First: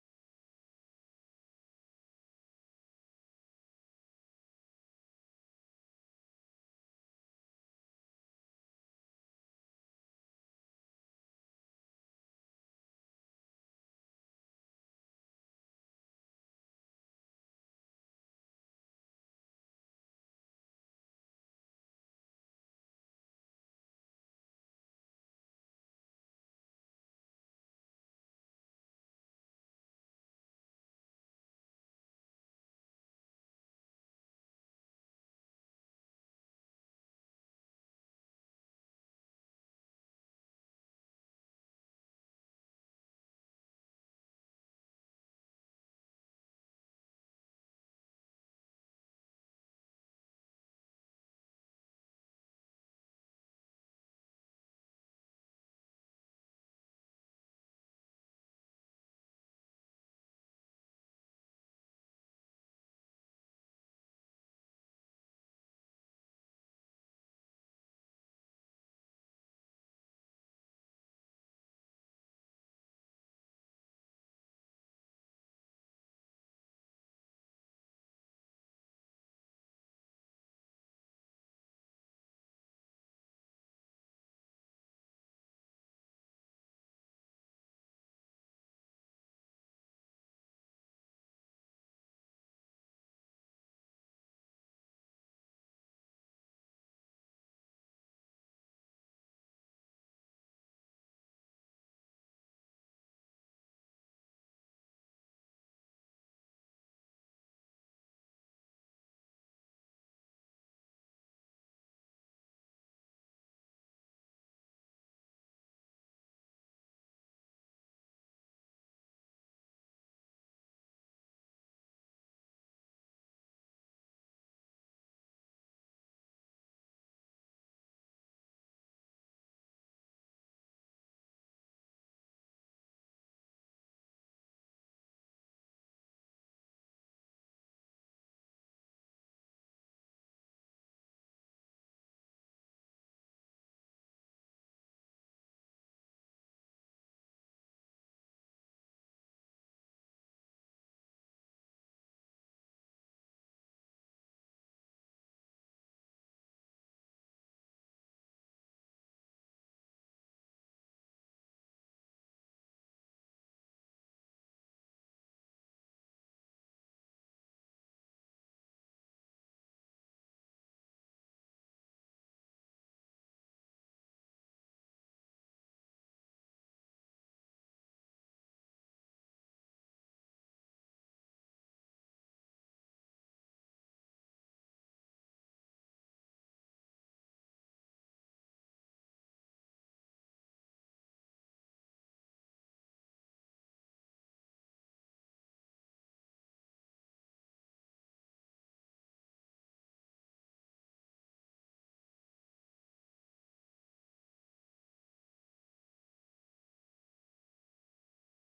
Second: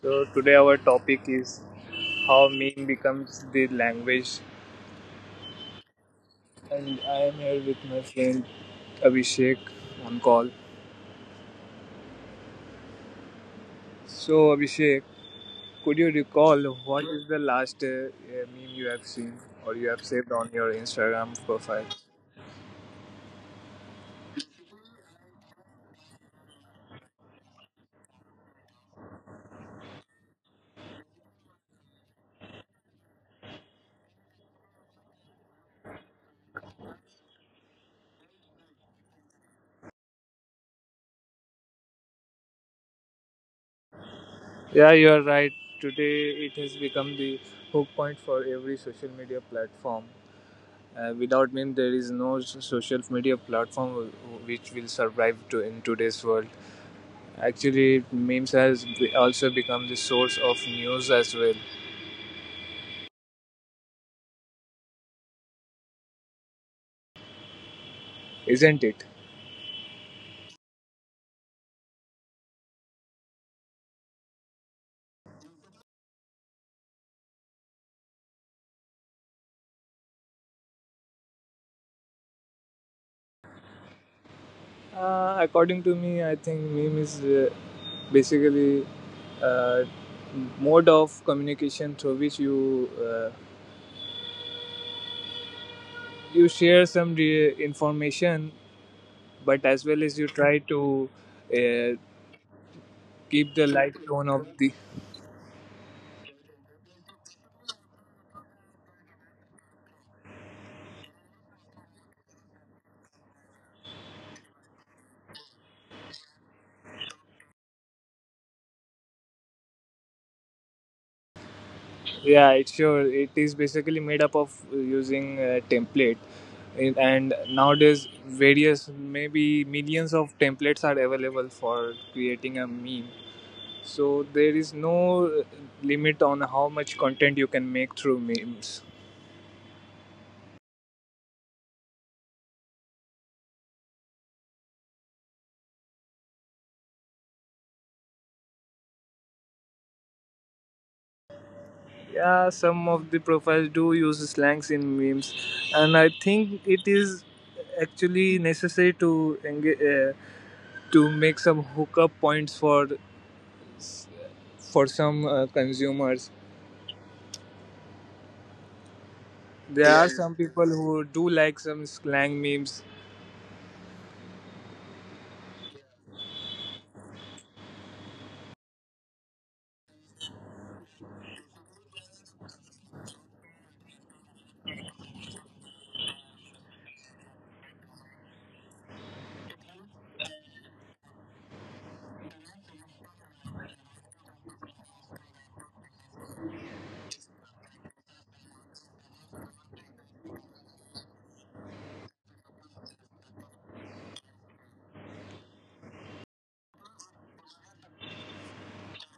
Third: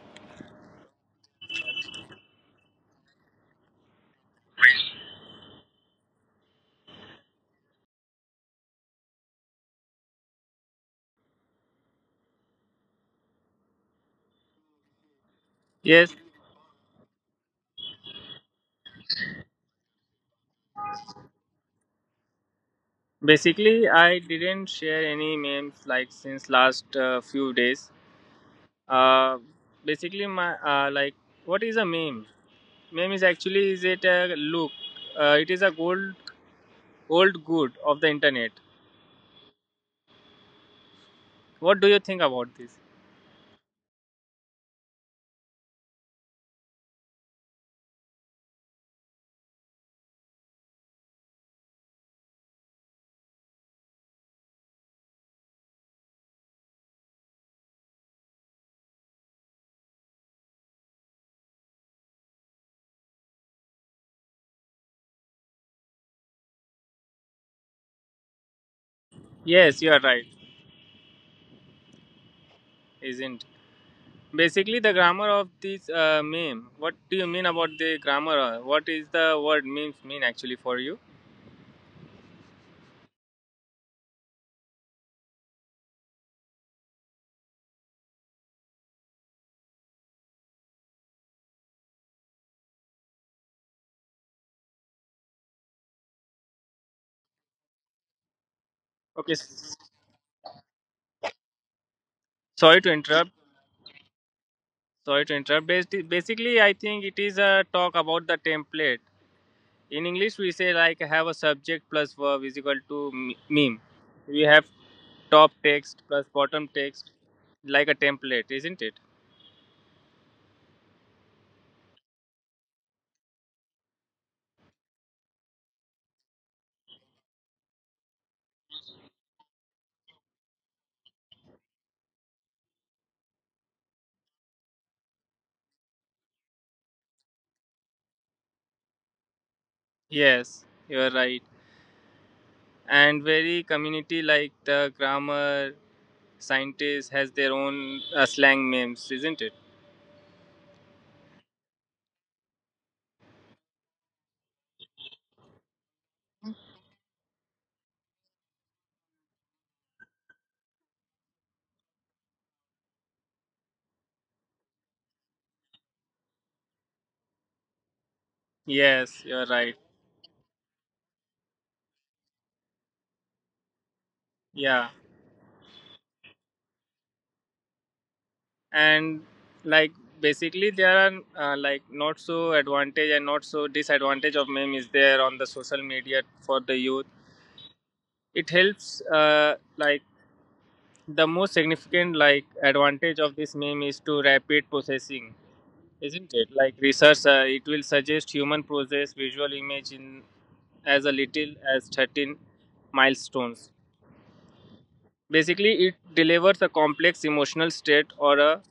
So today our topic is how meme becomes the language, and I am here with my friend Abhishek on call. So Abhishek, could you recall Yes, what is the last meme you have seen or you have saved on your Instagram profile? basically, I didn't share any memes like since last few days. Uh, Basically, my like what is a meme? Meme is actually is it a look? It is a gold old good of the internet. What do you think about this? Yeah, you are right. Today it has become the hook point for every social media platform. Without meme, there is no social media platform which will survive to in today's world. Actually, memes has also become the source of news as well, isn't it? Yes, you are right. Isn't basically the grammar of this meme? What do you mean about the grammar? What is the word memes mean actually for you? According to me, I think meme is basically uh, mode of communication through which you share some information, but as Okay, well as you try to uh, sorry to keep the interrupt. light tone of the. Sorry to interrupt. Basically, I think it is a talk about the template. In English, we say like have a subject plus verb is equal to meme. We have top text plus bottom text, like a template, isn't it? Yeah, it's sure. It is basically made up of using a template. And nowadays various maybe millions of templates are available for creating a meme. So there is no limit on how much content you can make through memes. Yes, you're right. And very community like the grammar scientist has their own slang memes, isn't it? Yeah, some of the profiles do use slangs in memes, and I think it is actually necessary to engage, to make some hookup points for some consumers. Yes, you're There are right. some people who do like some slang memes. Yeah. and like Basically, there are like not so advantage and not so disadvantage of meme is there on the social media for the youth. It helps like the most significant like advantage of this meme is to rapid processing, isn't it? Like research, it will suggest human process visual image in as a little as 13 milestones. Basically, it delivers a complex emotional state or a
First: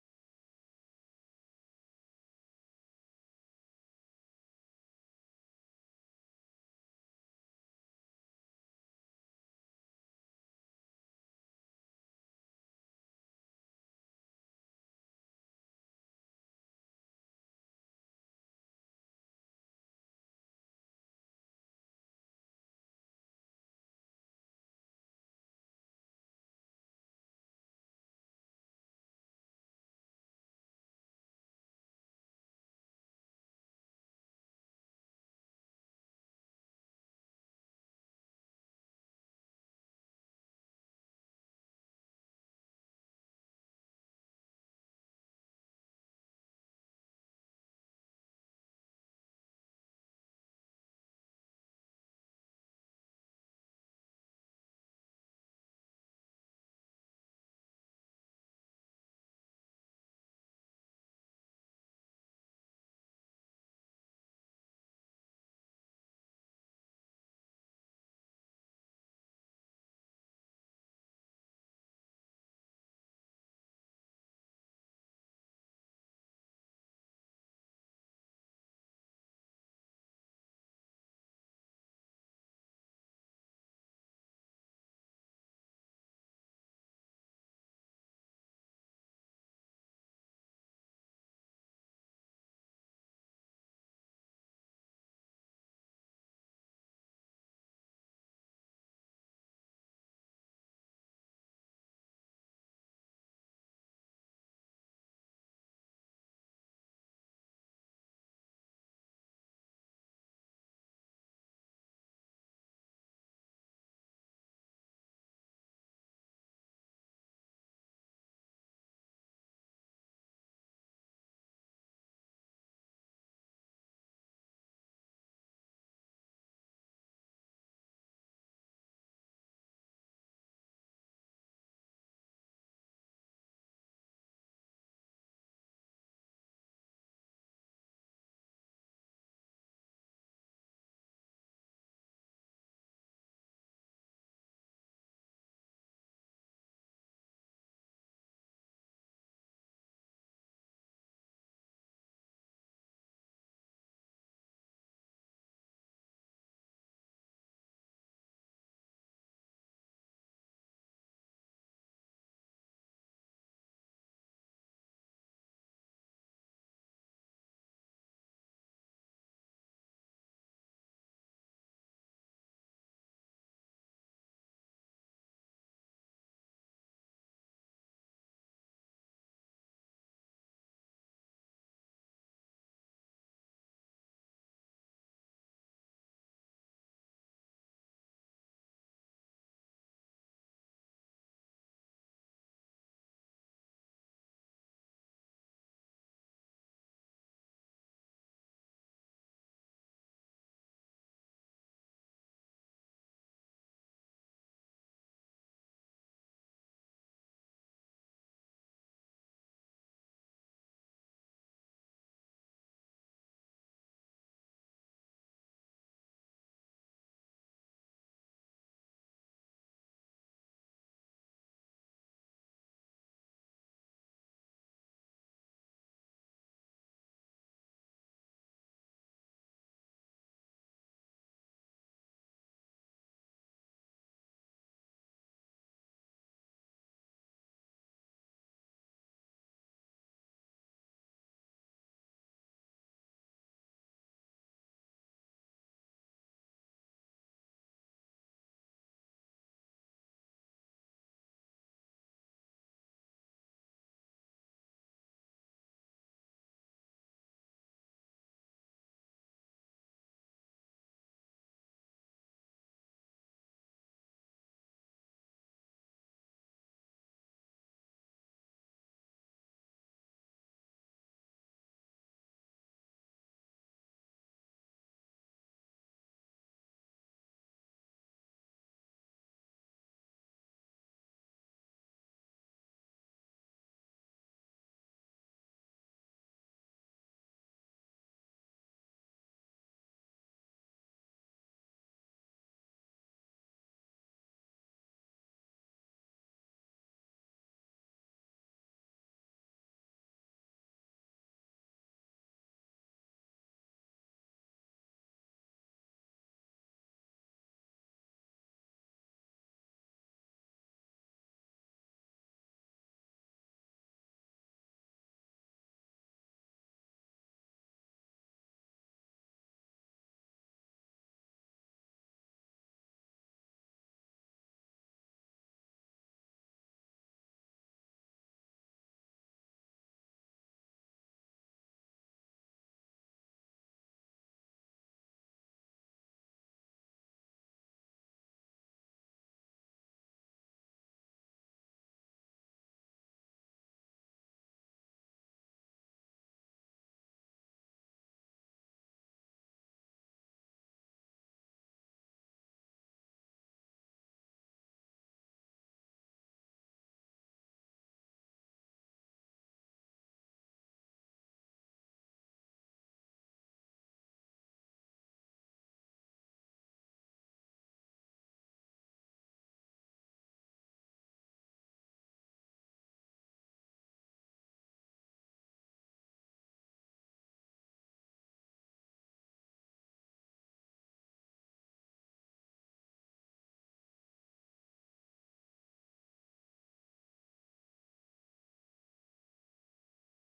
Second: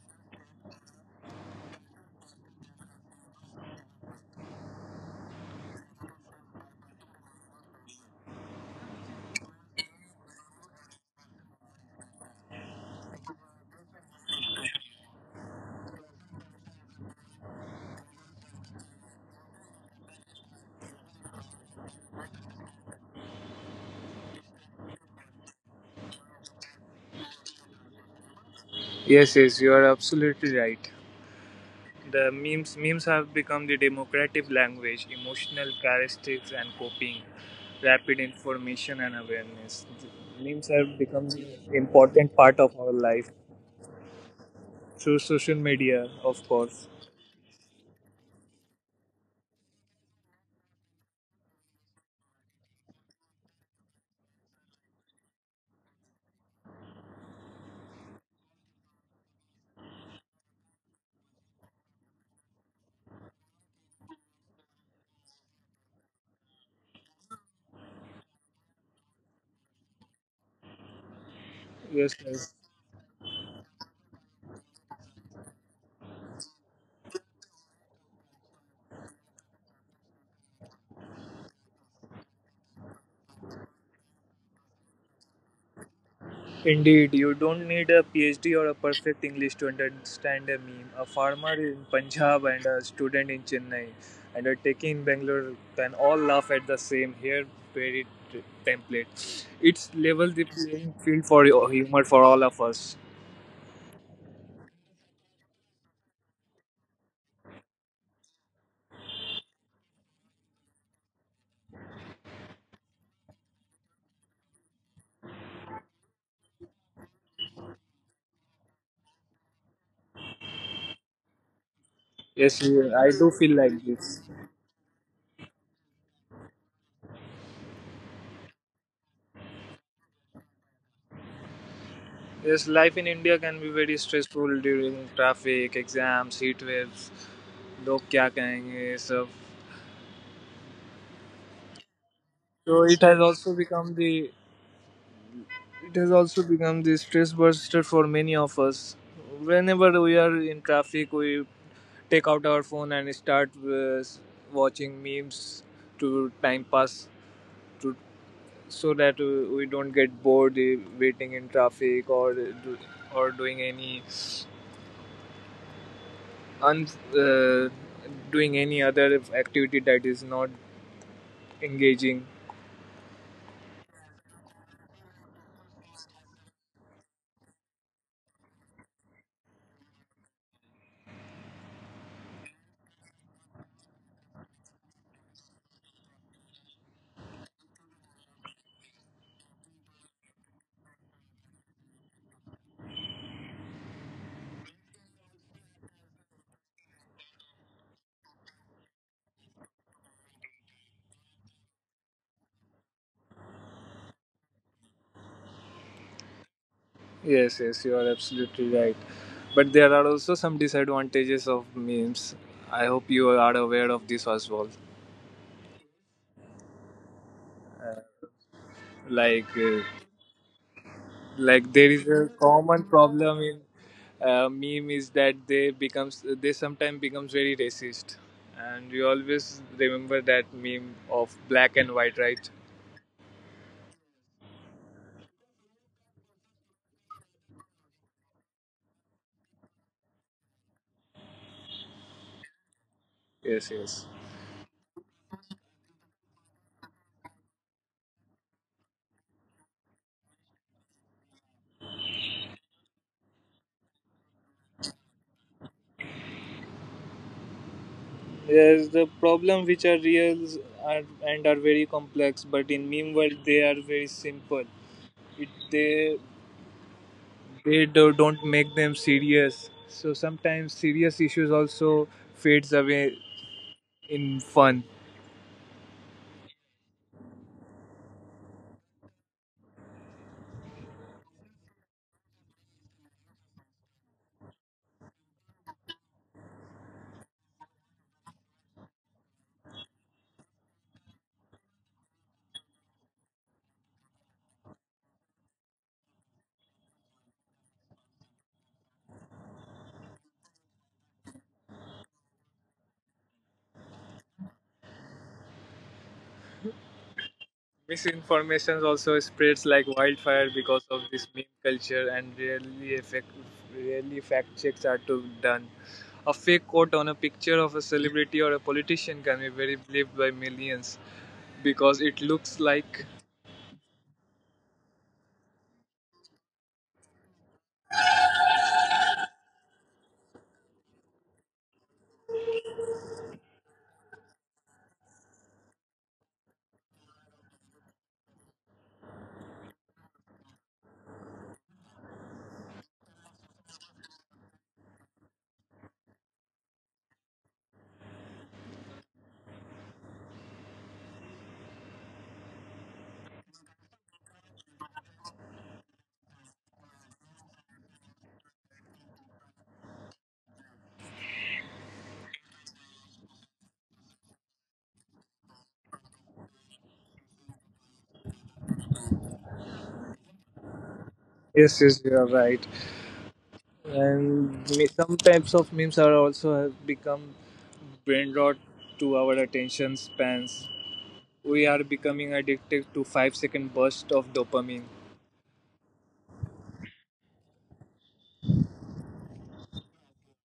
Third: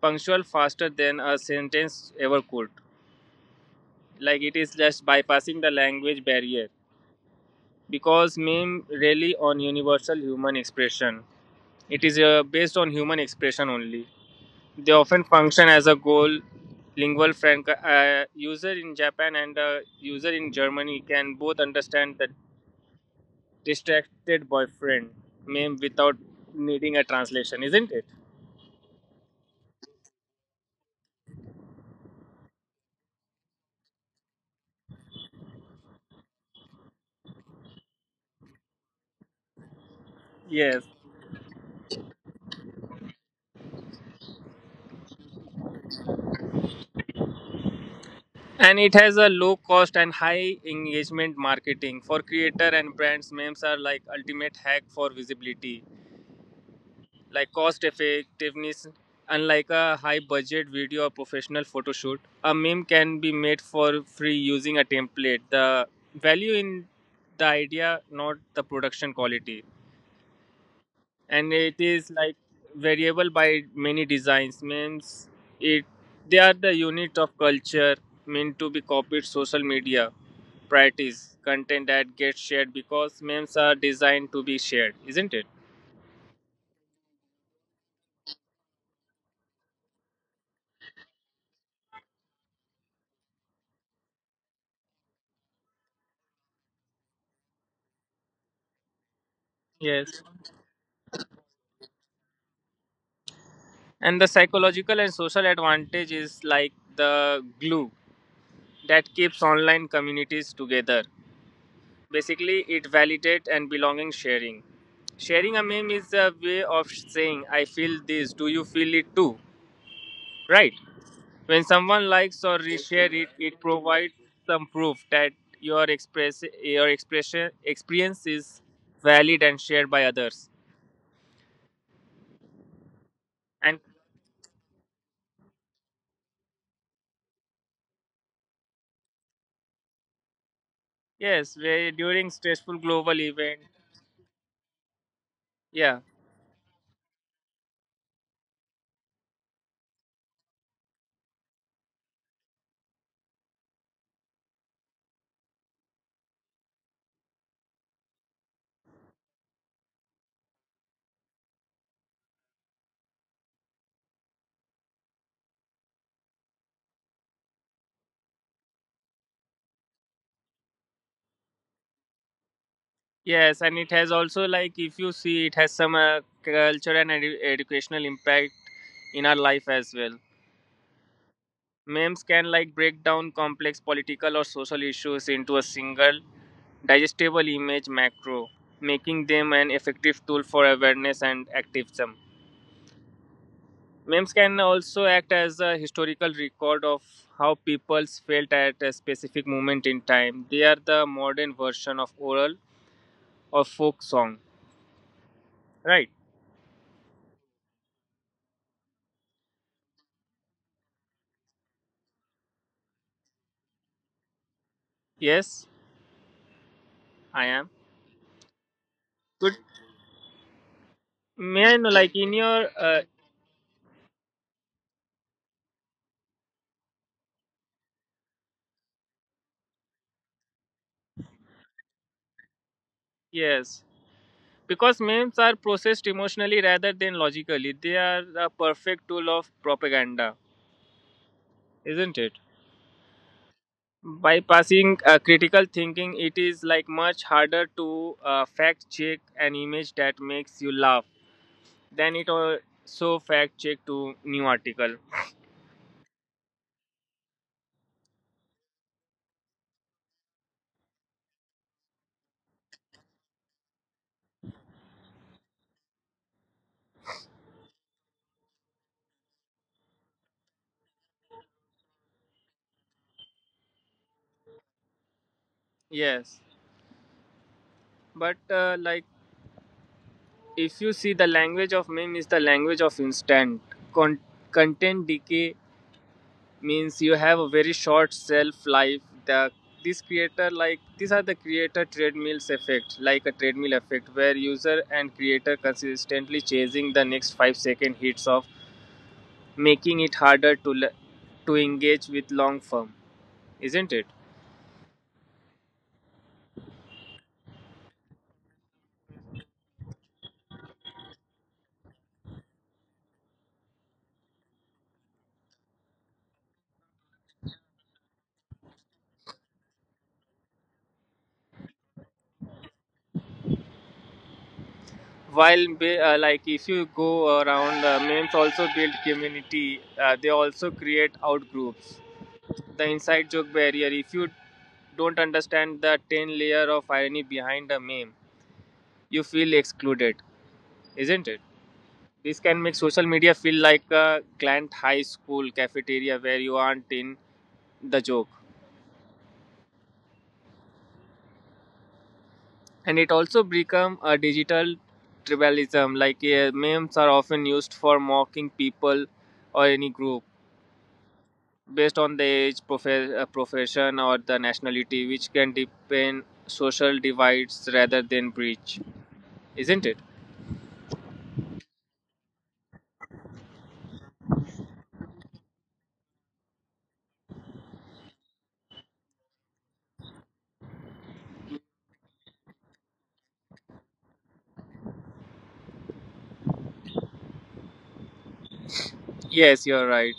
punctual faster than a sentence ever could, like it is just bypassing the language barrier because meme rely on universal human expression. It is based on human expression only. They often function as a goal lingual frank. User in japan and a user in germany can both understand the distracted boyfriend meme without needing a translation, isn't it? Yes, yes, you are absolutely right. The memes have become the democratic language, emotional characteristics and coping, rapid information and awareness. Memes Yes, have become the important part of our life through social media, of course. and it has a low cost and high engagement marketing for creator and brands. Memes are like ultimate hack for visibility, like cost effectiveness. Unlike a high budget video or professional photo shoot, a meme can be made for free using a template. The value in the idea, not the production quality. And it Yes, is like yes. variable by many designs means it, they are the unit of culture meant to be copied. Social media practice content that gets shared because memes are designed to be shared, isn't it? Indeed, you don't need a PhD or a perfect English to understand a meme. A farmer in Punjab and a student in Chennai and a techie in Bangalore can all laugh at the same hair buried template. It's level Yes, the playing field for humor for all of us. and the psychological and social advantage is like the glue that keeps online communities together. Basically, it validates and belonging sharing. Sharing a meme is a way of saying I feel this, do you feel it too? Right. When someone likes or Yes, I reshare do it, feel it like provides this. some proof that your expression experience is valid and shared by others. Yes, life in India can be And very stressful during traffic, exams, heat waves, log kya kahenge, सब. yes, where during stressful So it global has also event, become the. It yeah, has also become the stress buster for many of us. Whenever we are in traffic, we take out our phone and start watching memes to time pass, to so that we don't get bored waiting in traffic or doing any un, uh, doing any other activity that is not engaging. yes, and it has also like if you see it has some cultural and educational impact in our life as well. Memes can like break down complex political or social issues into a single digestible image macro, making them an effective tool for awareness and activism. Memes can also act as a historical record of how peoples felt at a specific moment in time. They are the modern version of oral or folk song, right? Yes, yes, you are absolutely right. But there are also some disadvantages of memes. I hope you are aware of this as well. Yes, I am. Like, Good. uh, like May I there know, is like a in your common problem in meme is that they sometimes becomes very racist, and you always remember that meme of black and white, right? yes, because memes are processed emotionally rather than logically. They are a perfect tool of propaganda, isn't it? Yes, yes. Bypassing critical thinking, it is like much harder to fact check an image that makes you laugh than it also fact check to new article. Yes, the problem which are real are and are very complex, but in meme world they are very simple. It they do, Don't make them serious, so sometimes serious issues also fades away in fun. Yes, but like if you see the language of meme is the language of instant Con- content decay, means you have a very short shelf life. The this creator, like these are the creator treadmills effect, like a treadmill effect where user and creator consistently chasing the next 5-second hits of making it harder to to engage with long form, isn't it? Misinformation also spreads like wildfire because of this meme culture, and really effect really fact checks are to done. A fake quote on a picture of a celebrity or a politician can be very believed by millions because it looks like. While like if you go around, memes also build community. They also create out groups. The inside joke barrier. If you don't understand the 10 layer of irony behind a meme, you feel excluded, isn't it? This can make social media feel like a grand high school cafeteria where you aren't in the joke. And it also become a digital tribalism, like memes are often used for mocking people or any group based on the age profession or the nationality, which can deepen social divides rather than breach, isn't it? Yes, yes, you are right. And some types of memes are also have become brain rot to our attention spans. We are becoming addicted to 5 second burst of dopamine. Yes, you're right.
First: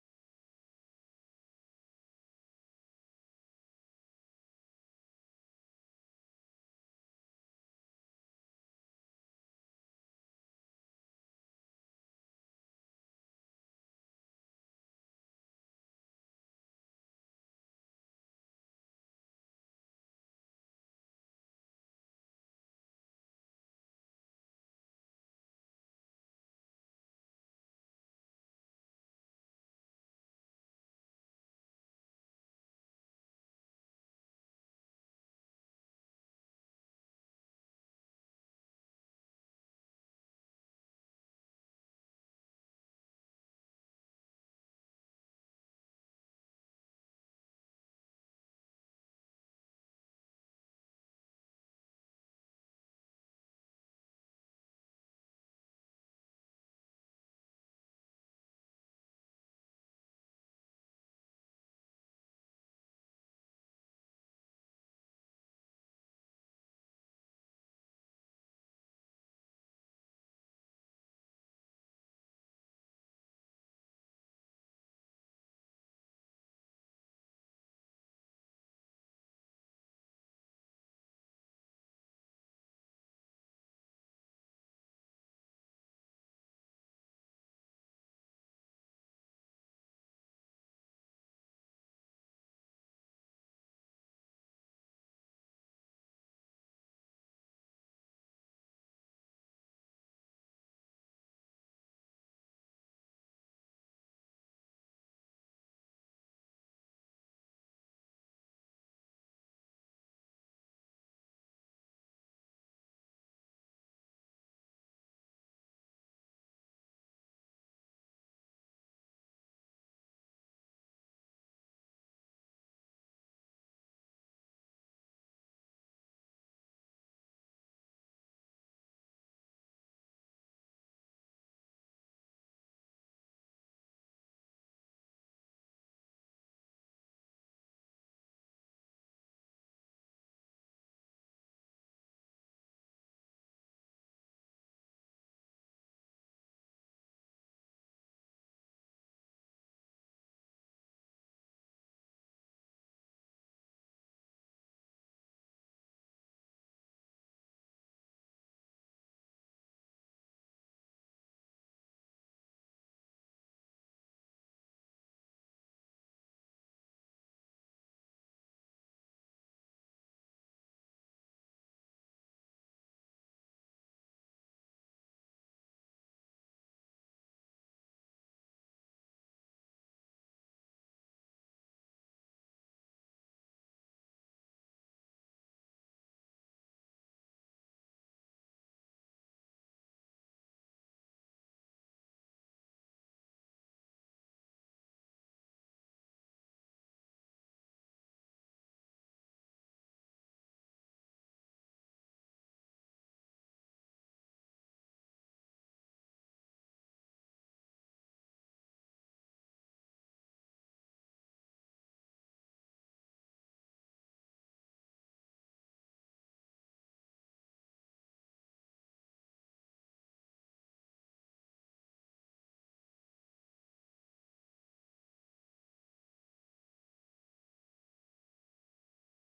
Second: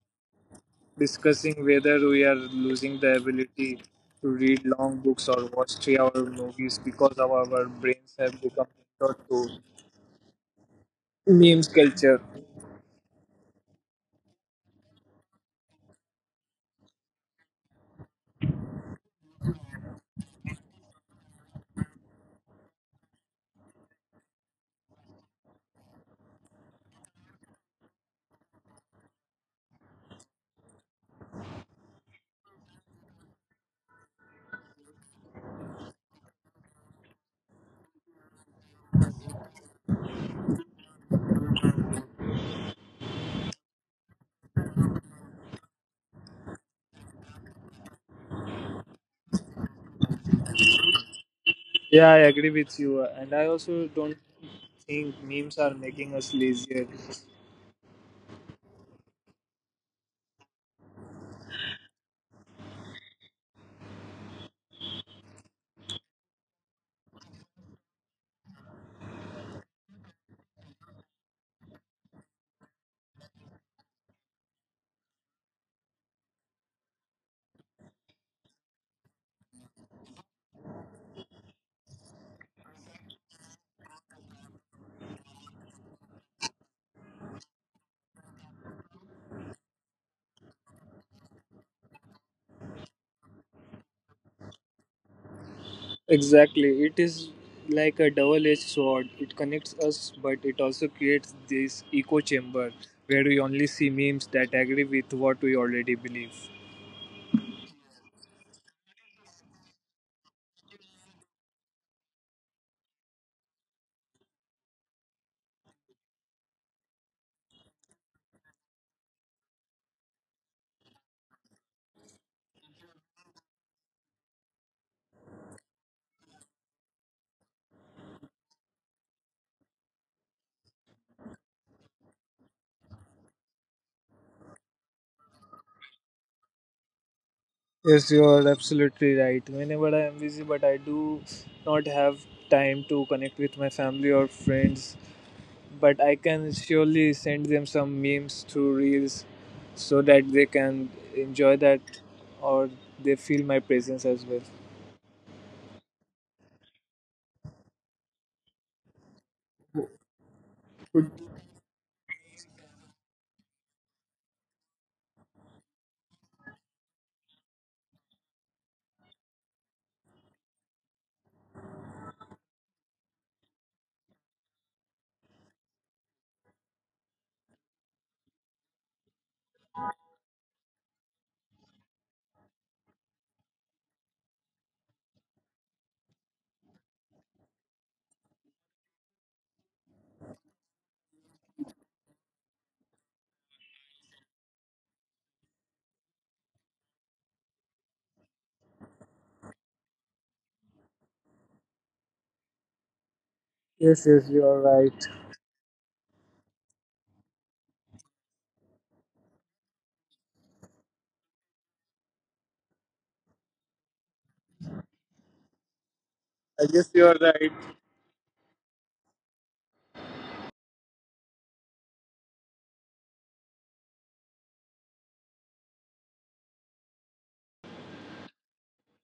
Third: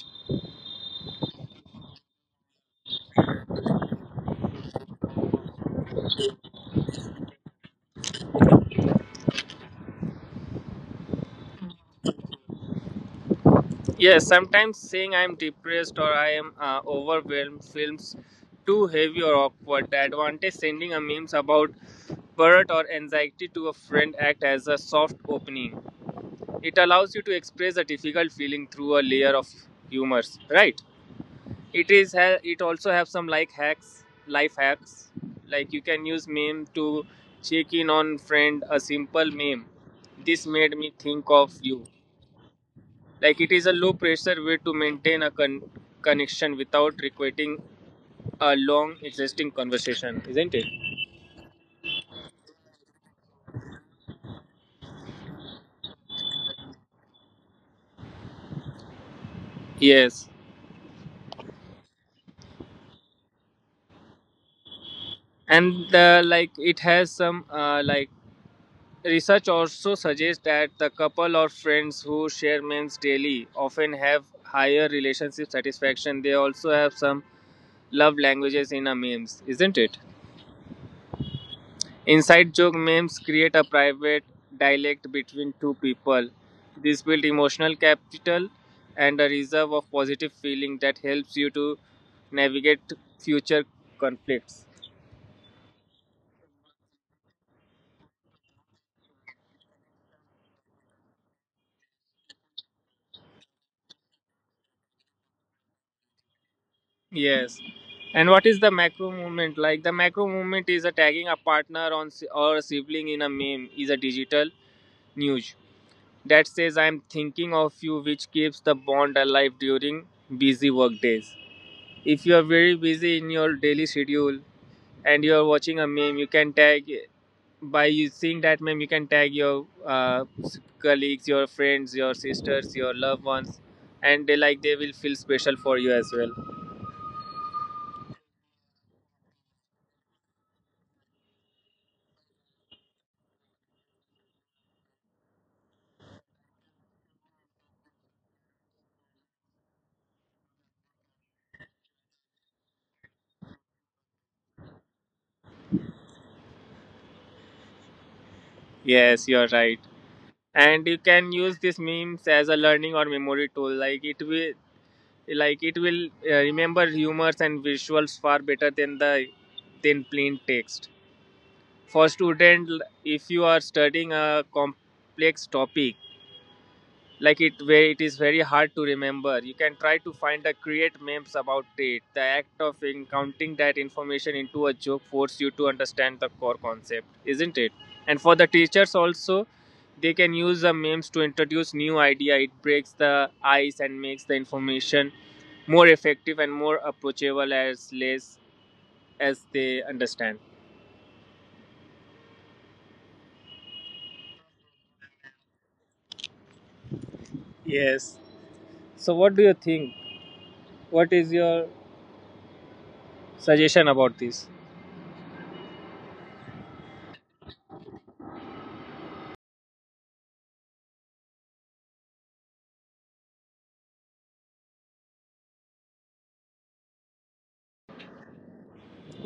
Discussing whether we are losing the ability to read long books or watch 3 hour movies because of our brains have become short to memes culture. Yes, sometimes saying I'm depressed or I am overwhelmed feels too heavy or awkward. The advantage sending a memes about burnout or anxiety to a friend act as a soft opening. It allows you to express a difficult feeling through a layer of humors, right? It is it also have some like hacks, life hacks. Like you can use meme to check in on friend. A simple meme, this made me think of you, like it is a low pressure way to maintain a connection without requiring a long existing conversation, isn't it? Yeah, I agree with you. And I also don't think memes are making us lazier. Yes, and like it has some like research also suggests that the couple or friends who share meals daily often have higher relationship satisfaction. They also have some love languages in a memes, isn't it? Inside joke memes create a private dialect between two people. This builds emotional capital and a reserve of positive feeling that helps you to navigate future conflicts. Exactly. It is like a double edged sword. It connects us, but it also creates this echo chamber where we only see memes that agree with what we already believe. Yes. And what is the macro movement? Like the macro movement is a tagging a partner on or a sibling in a meme is a digital news that says I'm thinking of you, which keeps the bond alive during busy work days. If you are very busy in your daily schedule and you are watching a meme, you can tag by you seeing that meme. You can tag your colleagues, your friends, your sisters, your loved ones, and they like they will feel special for you as well. Yes, you are absolutely right. Whenever I am busy, but I do not have time to connect with my family or friends, but I can surely send them some memes through reels so that they can enjoy that or they feel my presence as well. Yes, you are right. And you can use these memes as a learning or memory tool. Like it will remember humors and visuals far better than the than plain text for student. If you are studying a complex topic, like it where it is very hard to remember, you can try to find a create memes about it. The act of counting that information into a joke force you to understand the core concept, isn't it? And for the teachers also, they can use the memes to introduce new idea. It breaks the ice and makes the information more effective and more approachable as less as they understand. Yes, yes, you are right. Yes, so what do you think? What is your suggestion about this? I guess you are right.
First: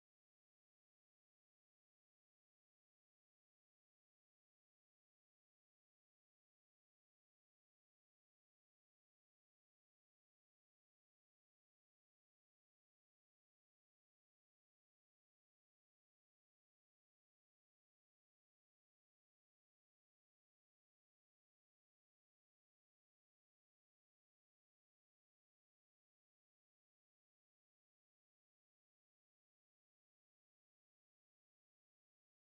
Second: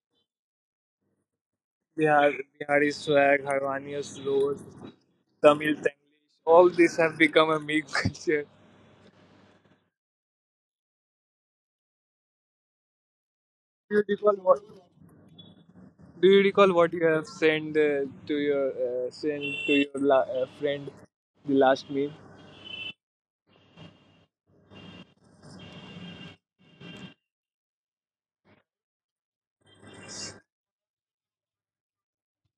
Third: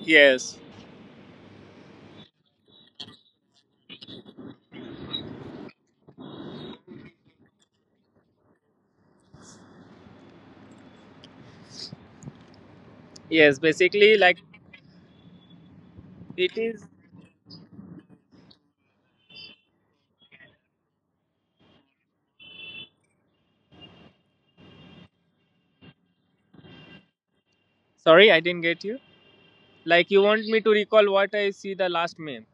Yes, Bihar, Bihari swag, Harvania flows, Tamil Tanglish, all these have become a meme culture. yes, Do you basically, recall like what? Do you it recall is. what you have sent to your sent to your friend the last meme? Sorry, I didn't get you. Like, you want me to recall what I see the last meme?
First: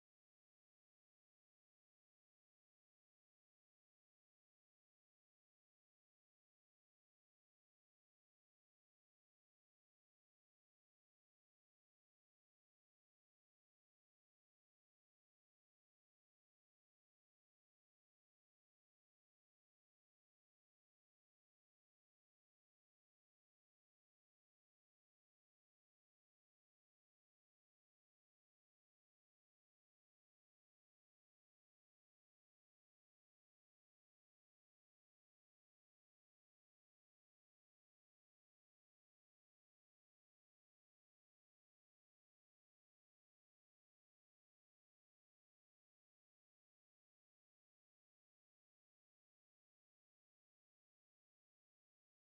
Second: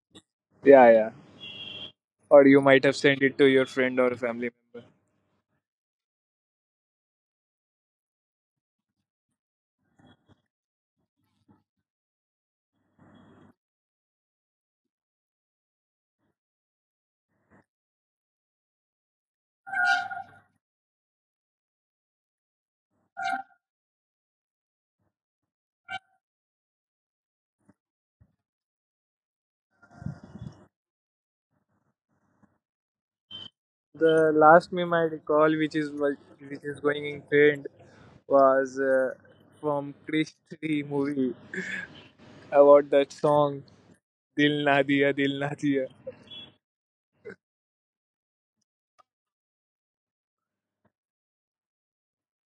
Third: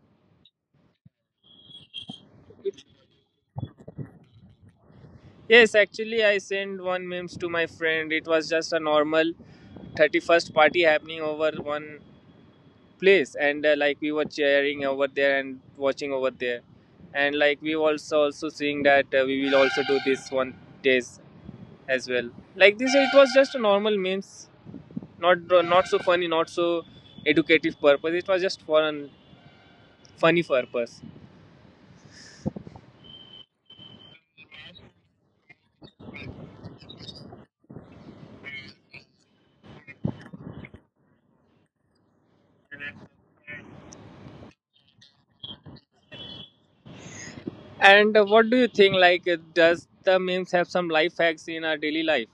Yeah, yeah. Or you might have sent it to your friend or family member. Yes, actually, I sent one memes to my friend. It was just a normal 31st party happening over one place, and like we were cheering over there and watching over there, and like we also seeing that we will also do this one days as well. Like this, it was just a normal memes, not not so funny, not so educative purpose. It was just for an funny purpose. The last meme I recall, which is which is going in trend, was from Krish 3 movie about that song "Dil Na Diya Dil Na Diya." And what do you think? Like, does the memes have some life hacks in our daily life?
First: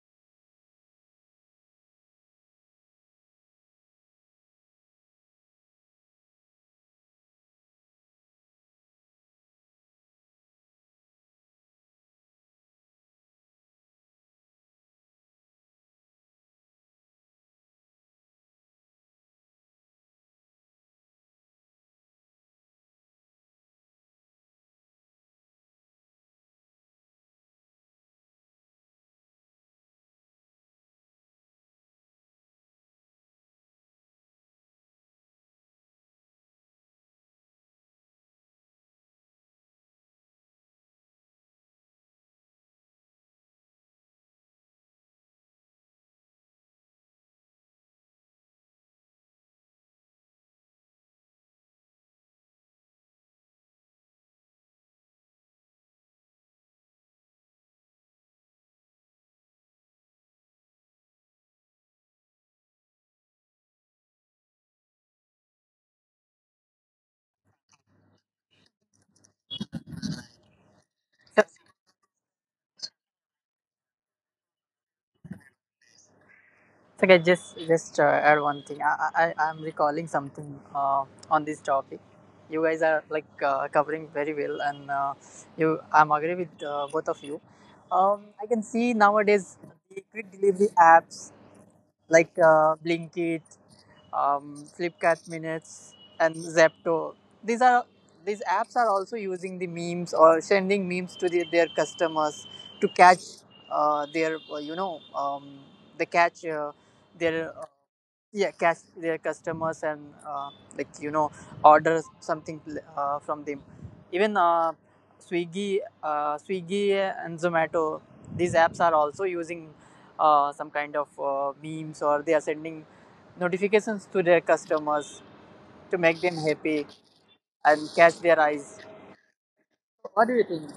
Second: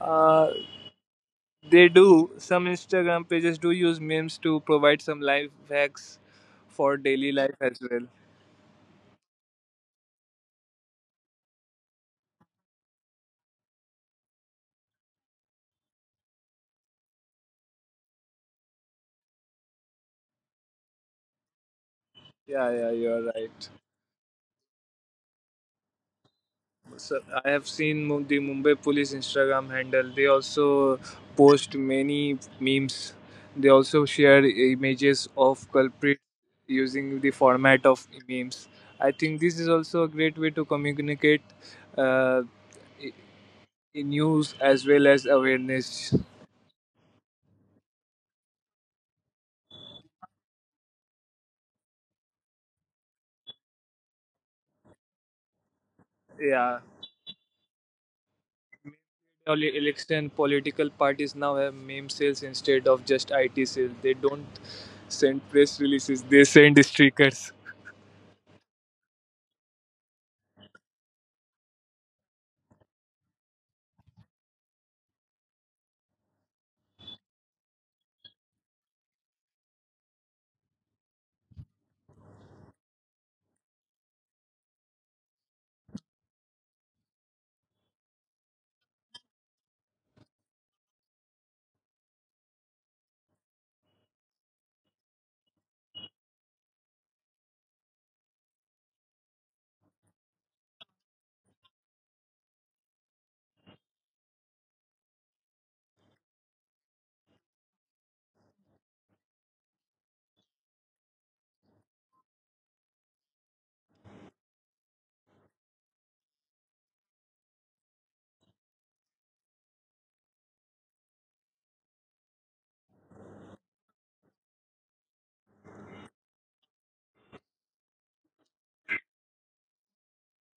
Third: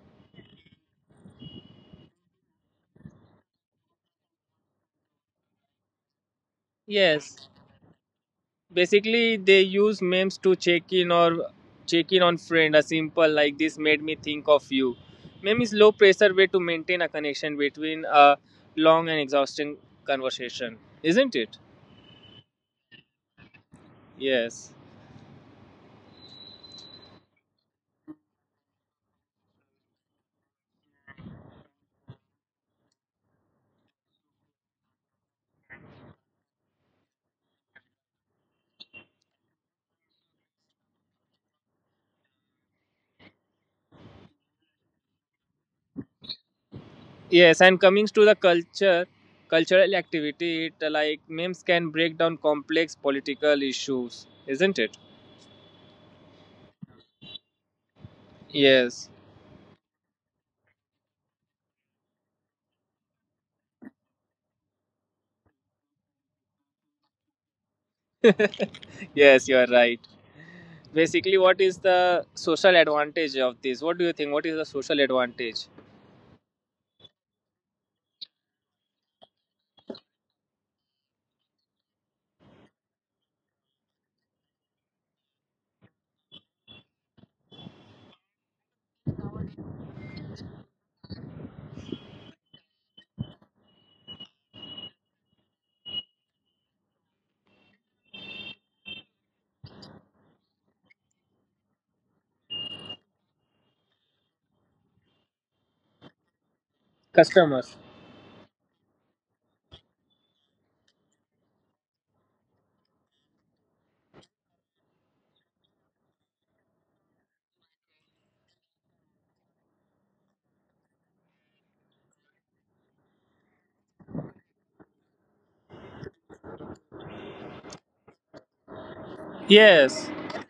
Uh, they do. Some Instagram pages do use memes to provide some life hacks for daily Yes. life as well. Basically, they use memes to check in on friend. A simple like this made me think of you. Meme is low pressure way to maintain a connection between a long and exhausting conversation, isn't it? Yeah, yeah, you are right. Yes. So I have seen the Mumbai Police Instagram handle. They also post many memes. They also share images of culprits using the format of memes. I think this is also a great way to communicate uh, i- news as well as awareness. Yes. And coming to the culture, cultural activity, it like memes can break down complex political issues, isn't it? Yeah. Yes. All election political parties now have meme sales instead of just IT sales. They don't send press releases, they send stickers. Yes, you are right. Basically, what is the social advantage of this? What do you think? What is the social advantage? Okay, just add one thing. I'm recalling something on this topic. You guys are covering very well, and you I'm agree with both of you. I can see nowadays the quick delivery apps like Blinkit, Flipkart Minutes, and Zepto. These are these apps are also using the memes or sending memes to their customers to catch their you know they catch their Customers, yeah, catch their customers and uh, like you know order something from them. Even Swiggy and Zomato, these apps are also using some kind of memes, or they are sending notifications to their customers to make them happy and catch their eyes. What do yes. you think?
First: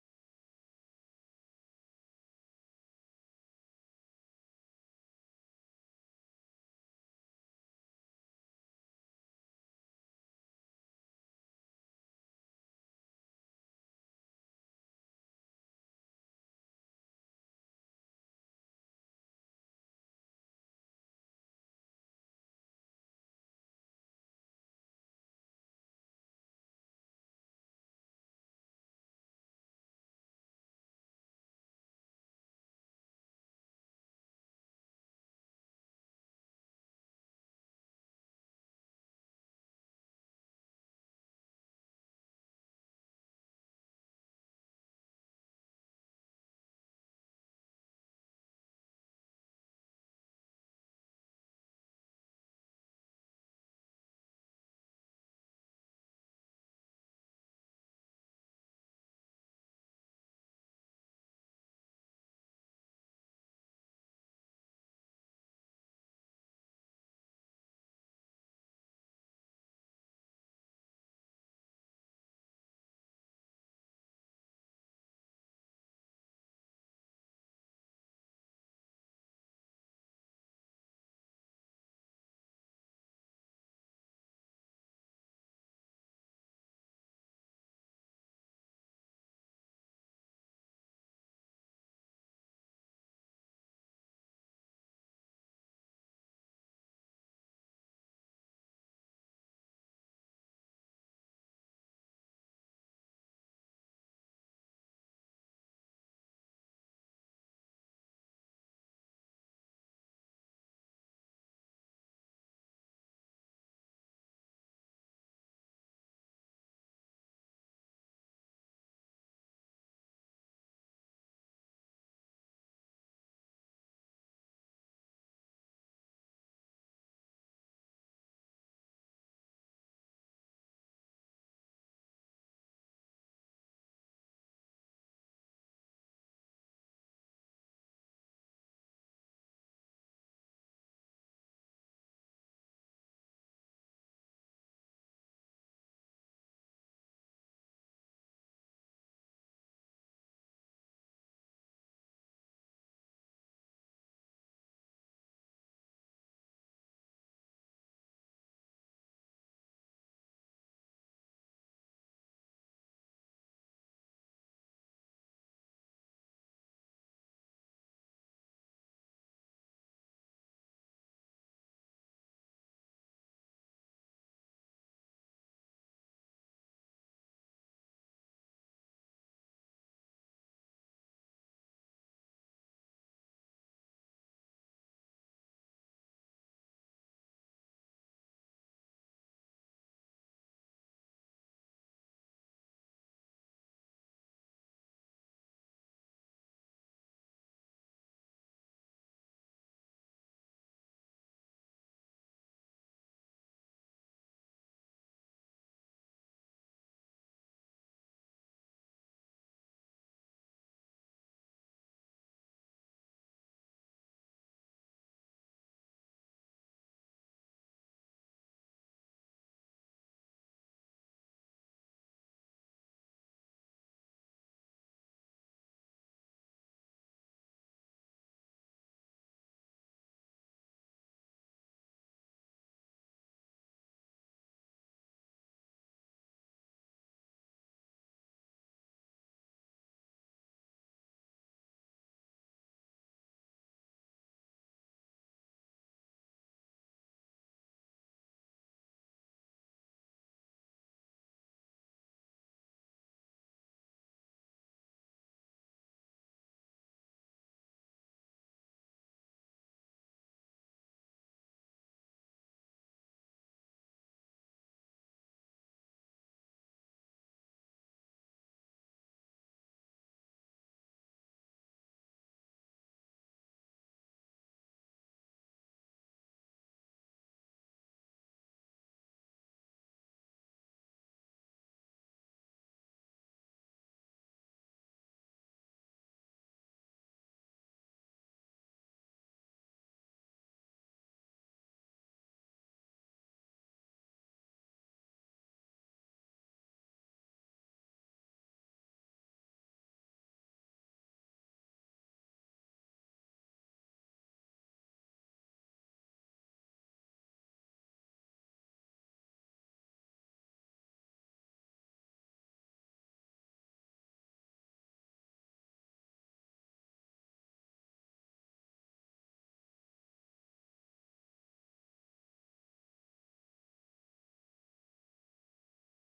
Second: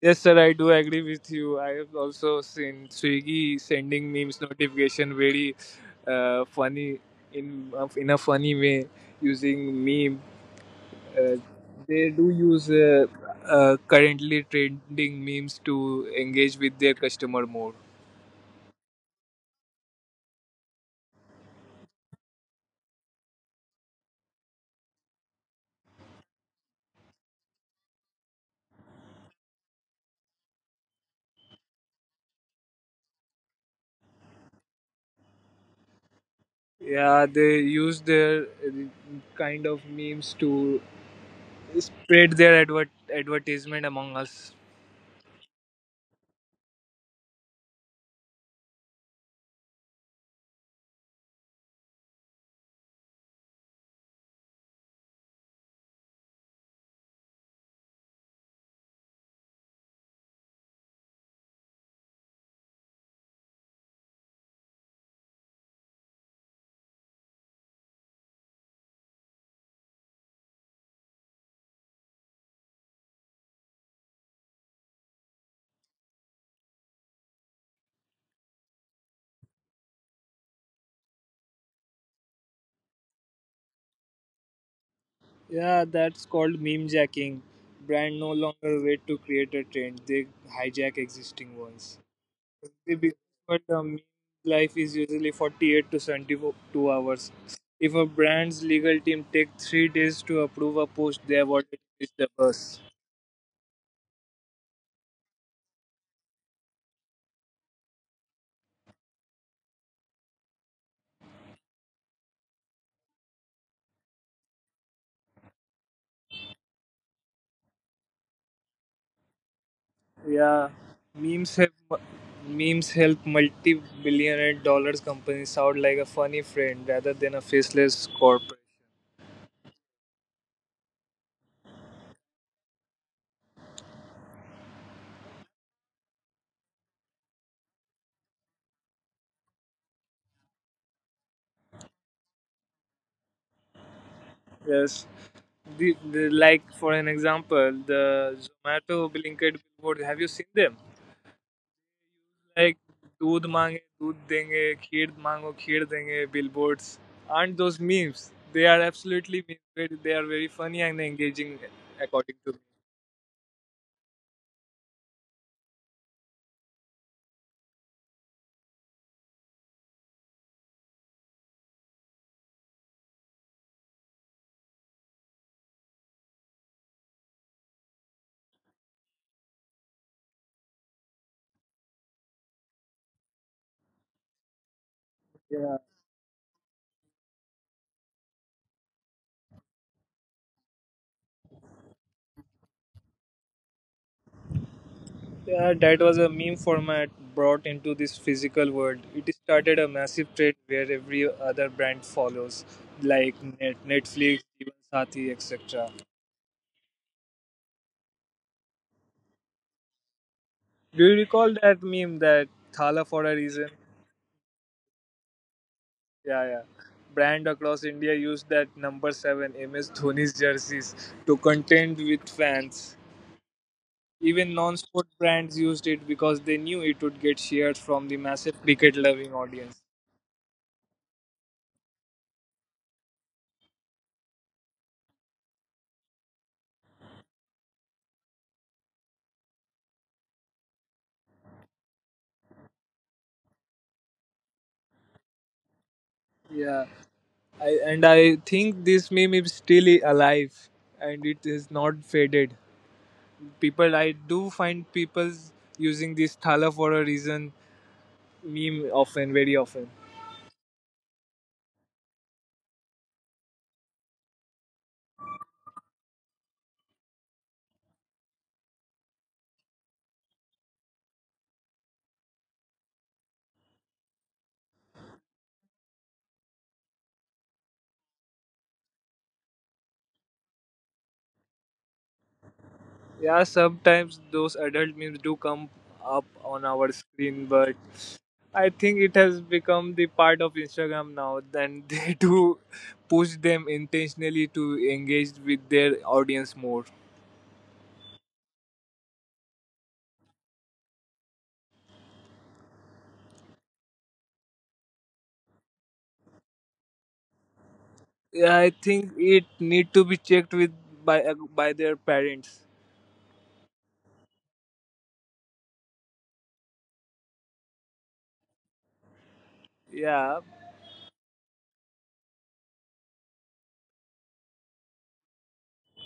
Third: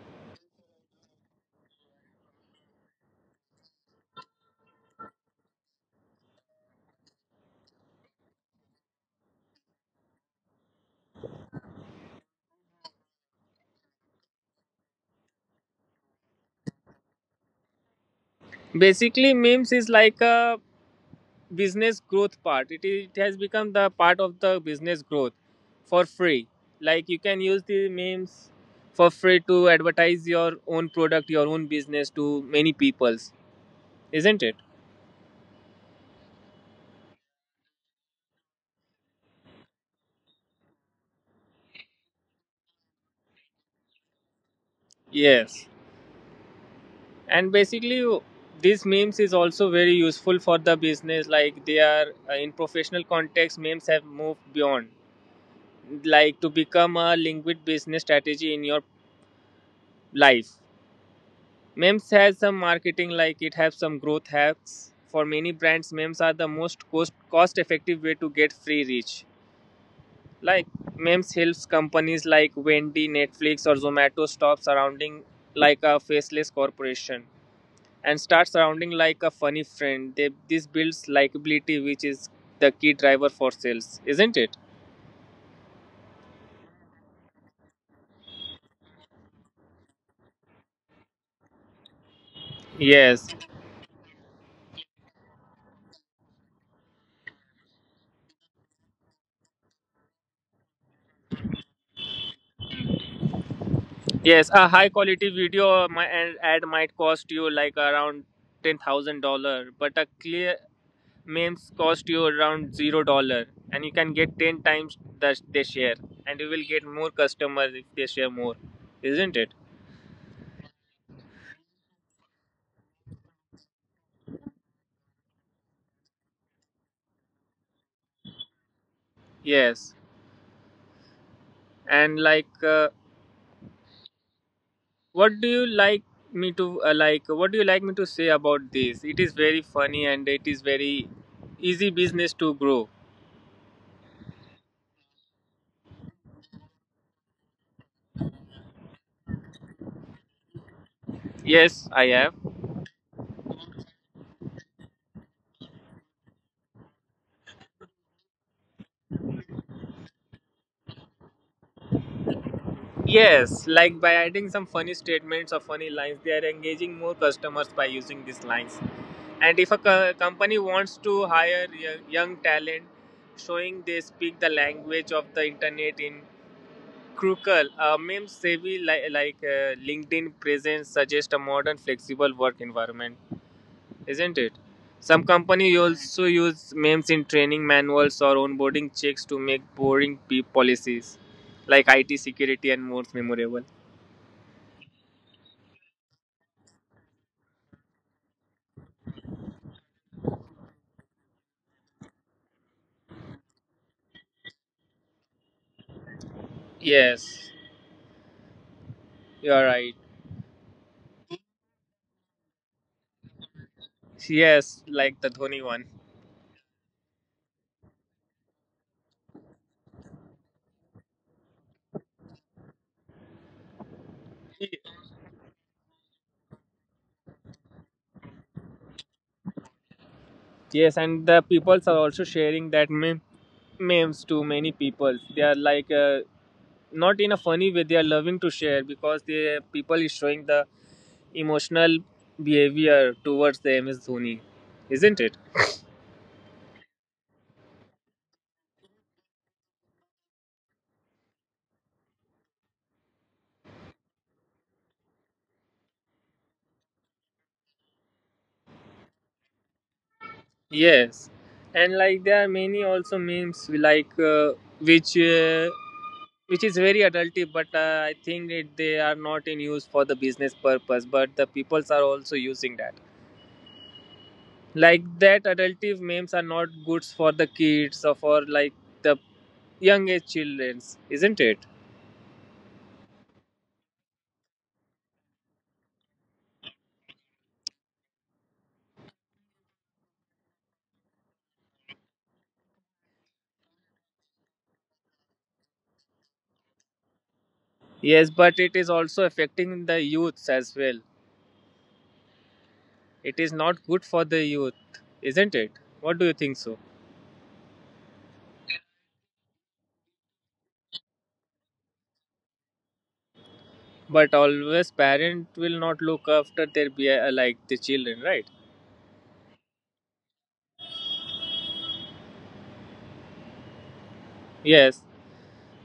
Yes, sir, I do agree with you. I have also seen Swiggy sending memes notification very funny in a funny way using meme. Uh, they do use currently trending memes to engage with their customer more. Basically, memes is like a business growth part. It, is, it has become the part of the business growth for free. Like you can use the memes for free to advertise your own product, your own business to many peoples, isn't it? Yeah, they use their kind of memes to spread their advertisement among us. Yes, and basically, these memes is also very useful for the business. Like they are, in professional context, memes have moved beyond like to become a liquid business strategy in your life. Memes has some marketing, like it has some growth hacks for many brands. Memes are the most cost effective way to get free reach. Like memes helps companies like wendy netflix or zomato stop surrounding like a faceless corporation and start surrounding like a funny friend. They, this builds likability, which is the key driver for sales, isn't it? Yeah, that's called meme jacking. Brand no longer wait to create a trend; they hijack existing ones. They be- Yes, But the meme life is usually 48 to 72 hours. If a brand's legal team takes 3 days to approve a post, they have already reached the bus. yes. A high quality video and ad might cost you like around $10,000, but a clear memes cost you around $0, and you can get 10 times that they share, and you will get more customers if they share more, isn't it? Yeah, memes have memes help multi-billionaire dollars companies sound like a funny friend rather than a faceless corporate. Yes, and like. What do you like me to like what do you like me to say about this? It is very funny and it is very easy business to grow. Yes. Like for an example, the Zomato, Blinkit billboards. Have you seen them? Yes, I have. Like दूध मांगे दूध देंगे खीर मांगो खीर देंगे billboards. Aren't those memes? They are absolutely memes. They are very funny and engaging, according to me. Yes, like by adding some funny statements or funny lines, they are engaging more customers by using these lines. And if a company wants to hire young talent, showing they speak the language of the internet in crucial, a meme savvy like LinkedIn presence suggests a modern, flexible work environment, isn't it? Some Yeah, companies also use memes in training manuals or onboarding checks to make boring policies like IT security and more memorable. yeah, that was a meme format brought into this physical world. It started a massive trend where every other brand follows, like Netflix, even Sati, etc. Yes, you're right. Do you recall that meme that Thala for a reason? Yes, like the Dhoni one. Yeah, yeah. Brand across India used that number seven MS Dhoni's jerseys to contend with fans. Even non-sport brands used it because they knew it would get shared from the massive cricket-loving audience. Yes, and the peoples are also sharing that meme, memes to many people. They are like not in a funny way. They are loving to share because the people is showing the emotional behavior towards the MS Dhoni, isn't it? Yeah, I, and I think this meme is still alive and it is not faded. People, I do find people using this Thala for a reason meme often, very often. Yes, and like there are many also memes like which uh, which is very adulty, but I think it, they are not in use for the business purpose. But the peoples are also using that. Like that adultive memes are not goods for the kids or for like the young age childrens, isn't it? Yeah, sometimes those adult memes do come up on our screen, but I think it has become the part of Instagram now, and they do push them intentionally to engage with their audience more. Yes, but it is also affecting the youths as well. It is not good for the youth, isn't it? What do you think so? Yeah, I think it need to be checked with by by their parents. But always parent will not look after their be like the children, right? Yeah, Yes.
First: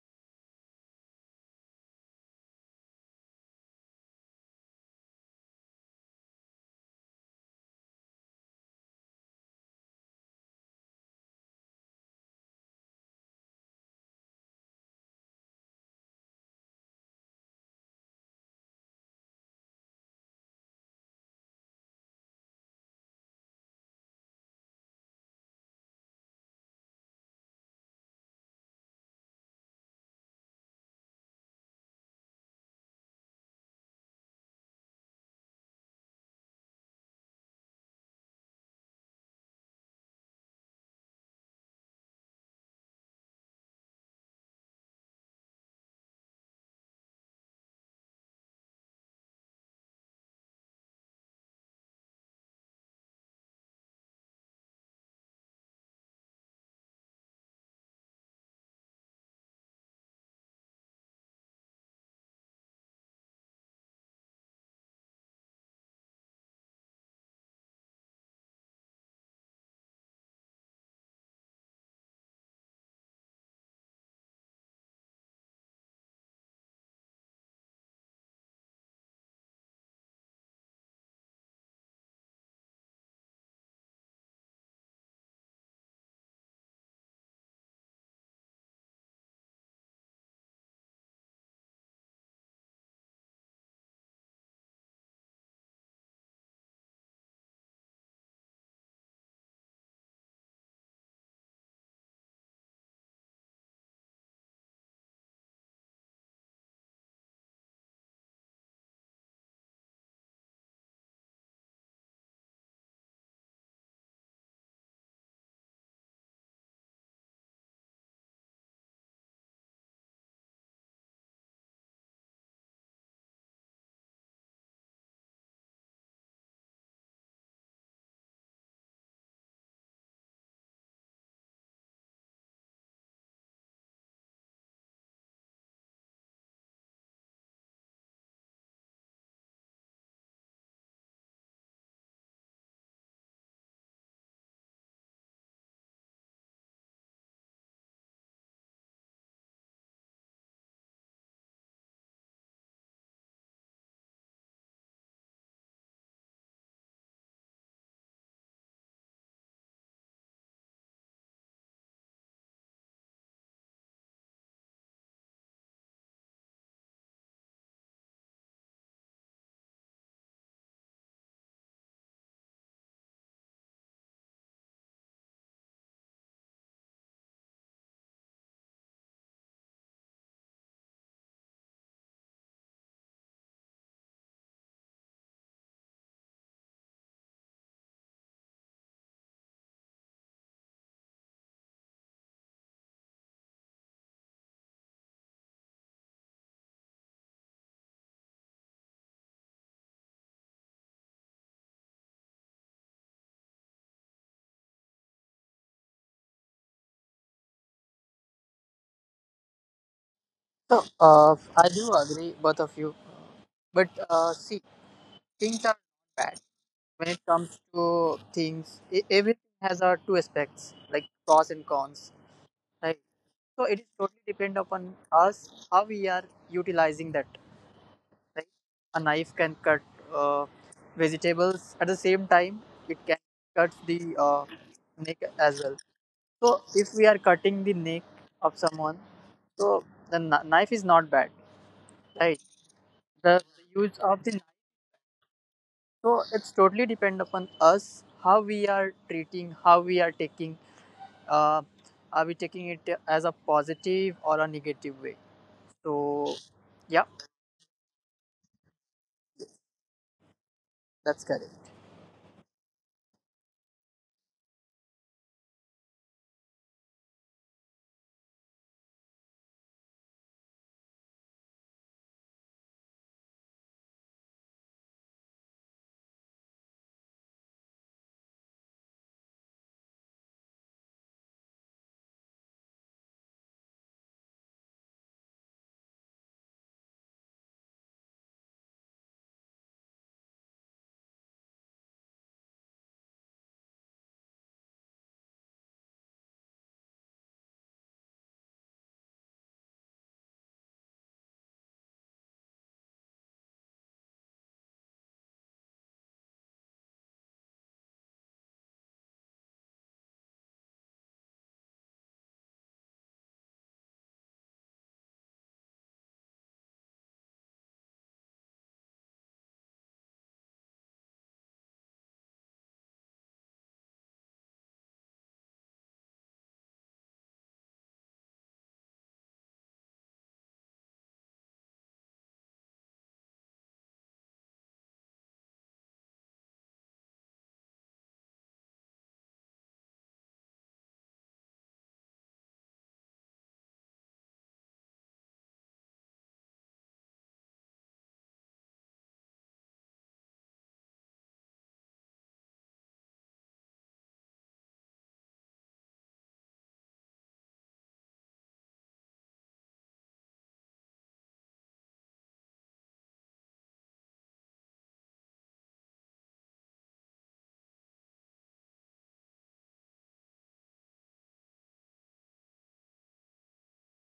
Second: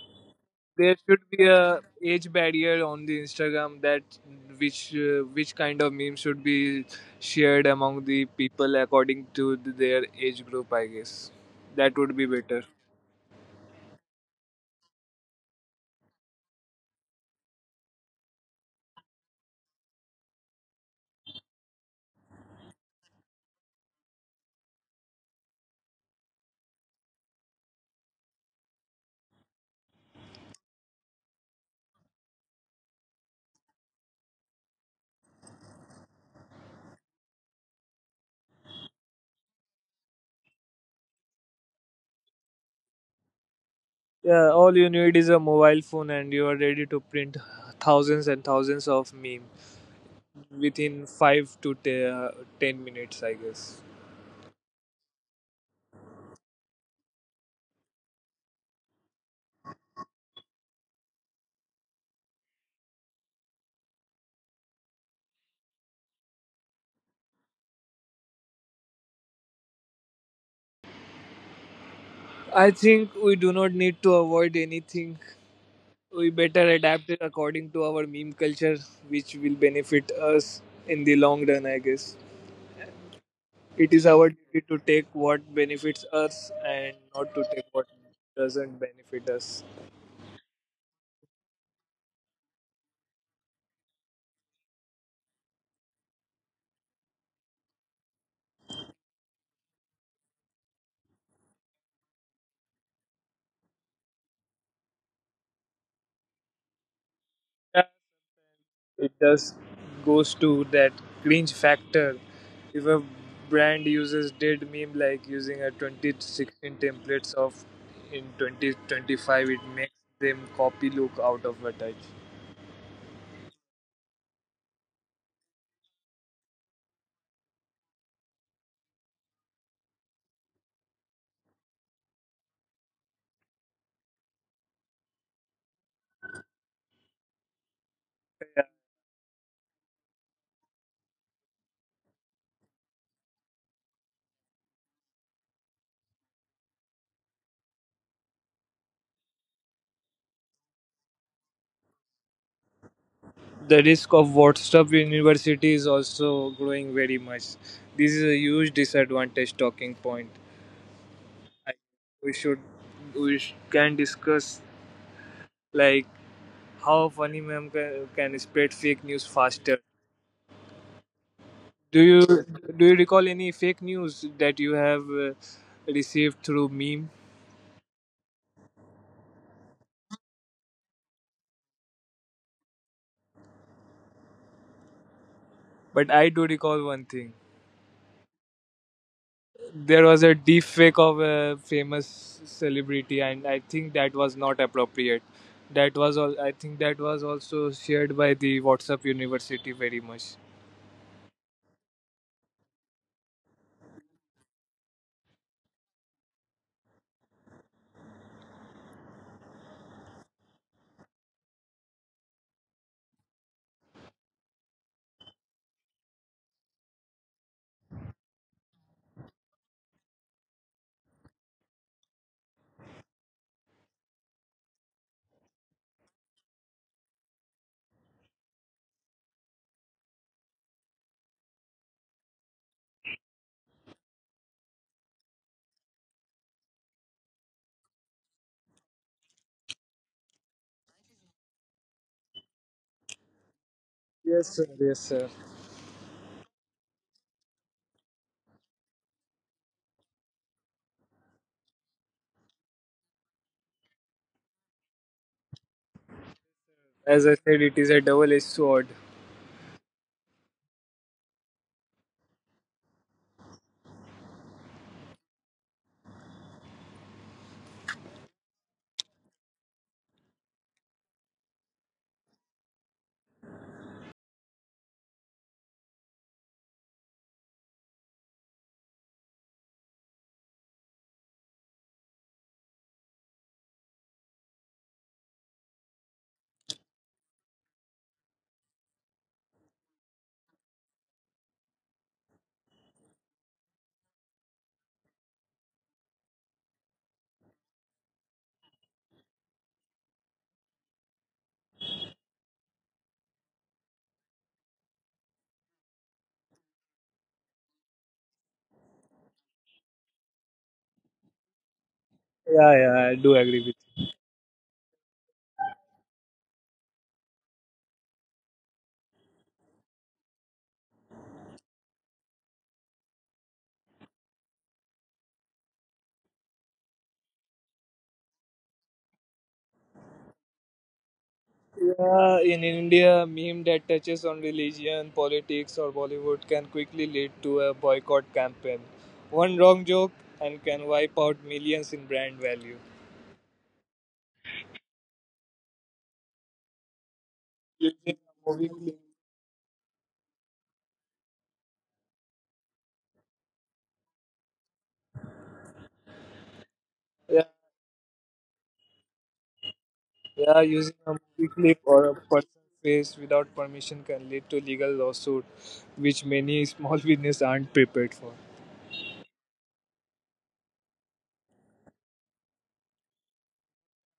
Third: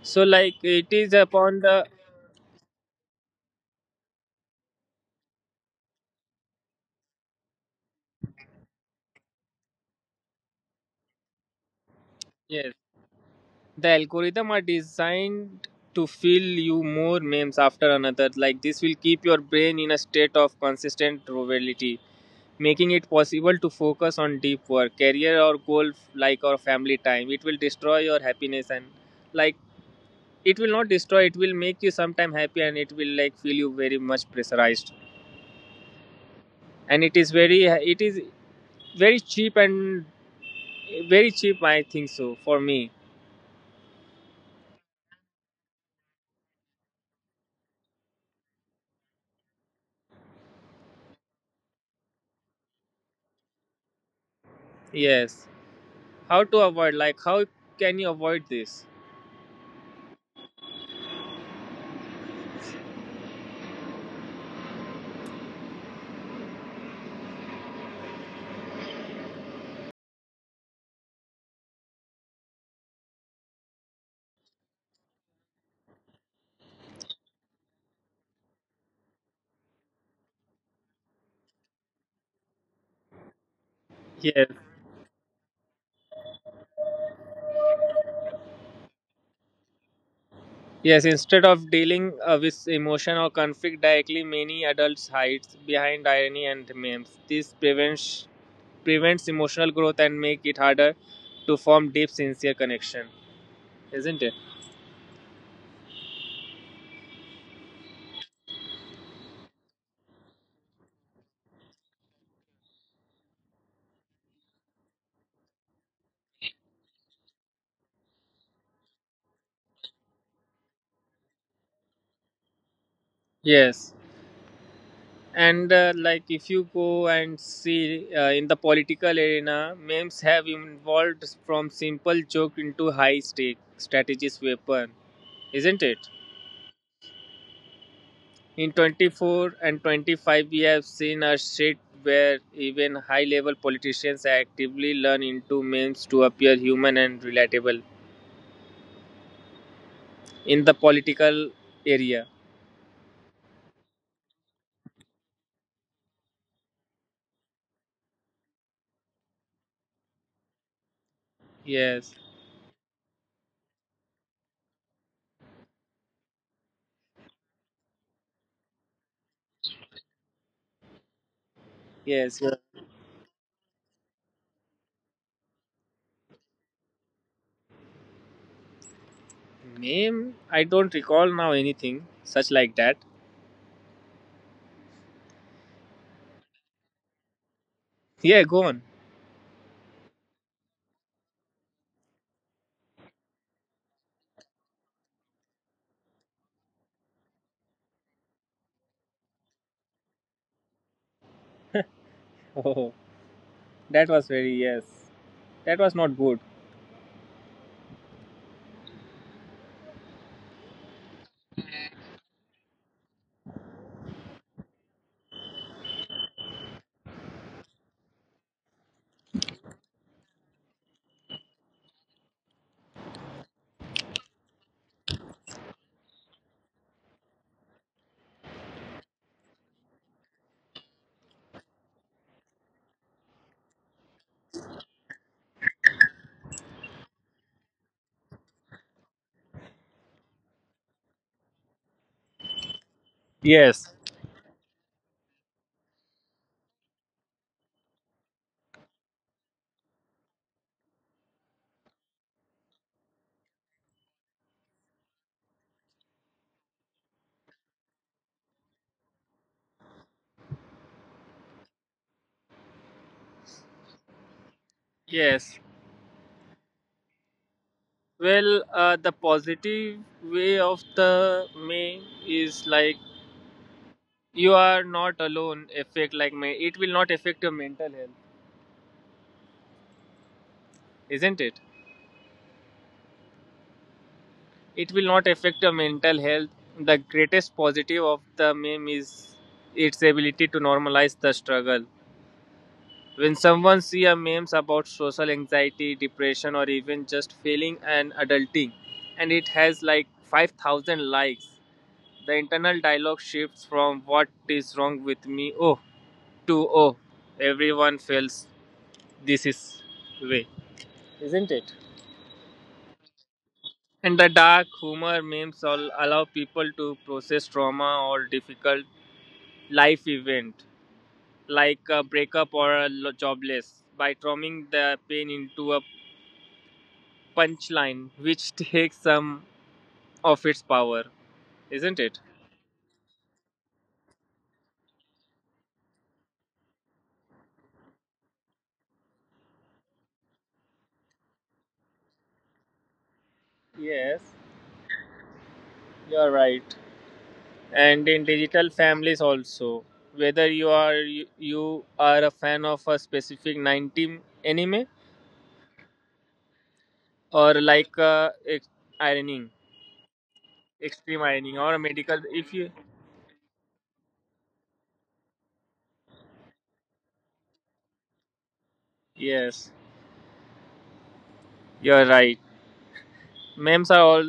So like it there is should be a upon the age barrier on the Instagram that which kind of meme should be shared among the people according to their age group. I guess that would be yes, better. the algorithm are designed to fill you more memes after another. Like this will keep your brain in a state of consistent novelty, making it possible to focus on deep work, career or goal like or family time. It will destroy your happiness and like it will not destroy. It will make you sometime happy and it will like feel you very much pressurized. And it is very cheap and very cheap, I think so, for me. Yeah, all you need is a mobile phone, and you are ready to print thousands and thousands of meme within five to 10 minutes. I guess. Yes, how to avoid, like how can you avoid this? I think we do not need to avoid anything. We better adapt it according to our meme culture, which will benefit us in the long run, I guess. It is Yes, our duty to take what benefits us and not to take what doesn't benefit us. yes, instead of dealing with emotion or conflict directly, many adults hide behind irony and memes. This prevents emotional growth and make it harder to form deep sincere connection, isn't it? Yeah, it just goes to that cringe factor. If a brand uses dead meme like using a 2016 templates of in 2025, it makes them copy look out of a touch. Yes, and like if you go and see in the political arena, memes have evolved from simple joke into high stake strategist weapon, isn't it? In 24 and 25 we have seen a shift where even high level politicians actively learn into memes to appear human and relatable in the political area. The risk of WhatsApp University is also growing very much. This is a huge disadvantage talking point. I, Yes, we should can discuss like how funny ma'am can spread fake news faster. Do you yes, yeah. do you recall any fake news that you have received through meme? Meme, I don't recall now anything such like that. But I do recall one thing. Yeah, go on. There was a deep fake of a famous celebrity, and I think that was not appropriate. That was all. I think that was also shared by the WhatsApp University very much. Oh. That was very yes. That was not good. So, I do agree, both of you. But see, things are bad when it comes to things. Everything has our two aspects, like pros and cons, right? So it is totally depend upon us how we are utilizing that. Right? A knife can cut uh, vegetables at the same time. It can cut the snake as well. So if we are cutting the neck of someone, so the knife is not bad, right? The Yes. the use of the Yes, sir, knife, yes, sir. so it's totally depend upon us how we are treating, how we are taking. Uh, are we taking it as a positive or a negative way? So yeah, As I said, it is a double edged sword. that's correct. Yes. Well, the positive way of the May is like you are not alone. Effect like May, it will not affect your mental health, isn't it? It will not affect your mental health. The greatest positive of the meme is its ability to normalize the struggle. When someone see a memes about social anxiety, depression, or even just failing and adulting, and it has like 5,000 likes, the internal dialogue shifts from "What is wrong with me? Oh" to "Oh, everyone feels this is way, isn't it?" Yeah, yeah, I do agree with And the dark humor memes all allow people to process trauma or difficult life event like a breakup or a jobless by transforming the pain into a punchline, which takes some of its power, isn't you. it? Yeah, in India a meme that touches on religion politics or bollywood can quickly lead to a boycott campaign. One wrong joke and can wipe out millions in brand value. Yes, you are right. And in Using a digital movie clip. families also, whether you are a fan of a specific 90 anime or like ironing, Yeah, using extreme a ironing movie or a clip medical or a if you person's face without permission can lead to legal lawsuit, which many small business aren't prepared for. yes, you're right. Memes are all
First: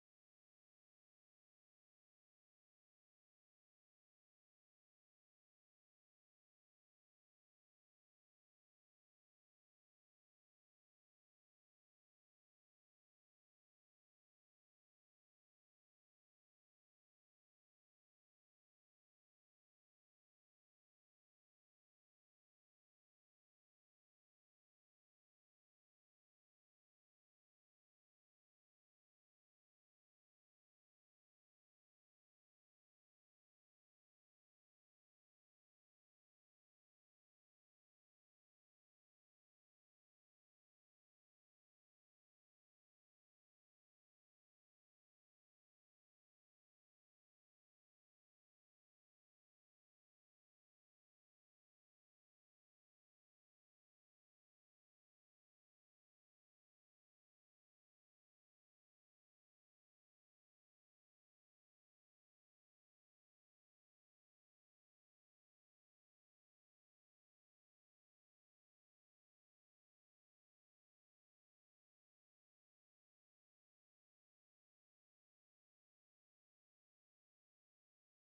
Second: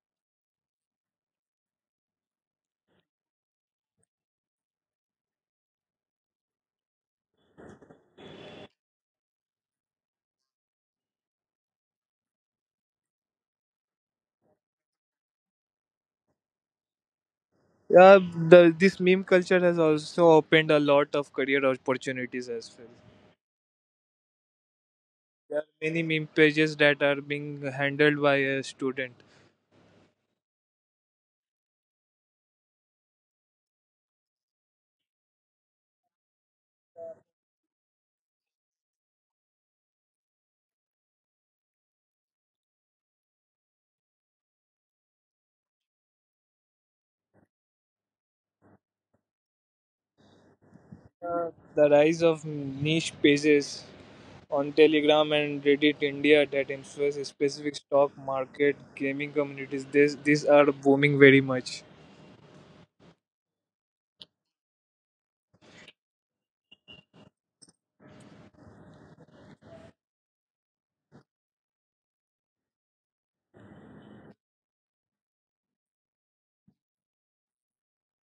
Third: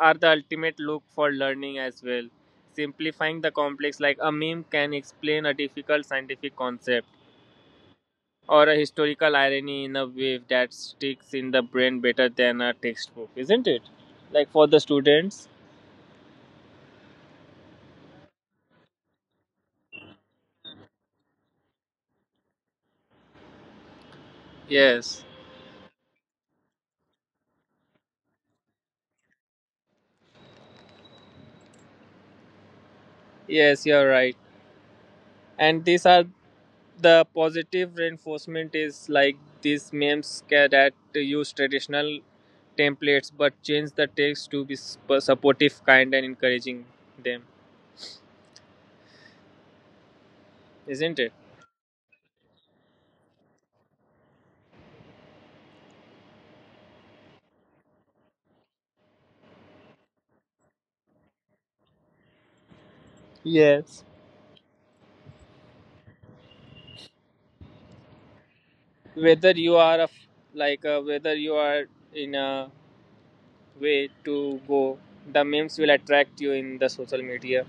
are the ultimate look for learning as well, simplifying the complex. Like a meme can explain a difficult scientific concept or a historical irony in a way that sticks in the brain better than a textbook, isn't it? Like for the students. Yeah, the, this meme culture has also opened a lot of career opportunities as well. Yes, There are many meme pages that are being handled by a student. yes, you're right. And these are the positive reinforcement is like these memes that use traditional templates but change the text to be supportive, kind, and encouraging them, isn't it? Uh, the rise of niche pages on Telegram and Reddit India that influence specific stock market gaming communities. These are booming very much. Yes. Whether you are a, like whether you are in a way to go, the memes will attract you in the social media.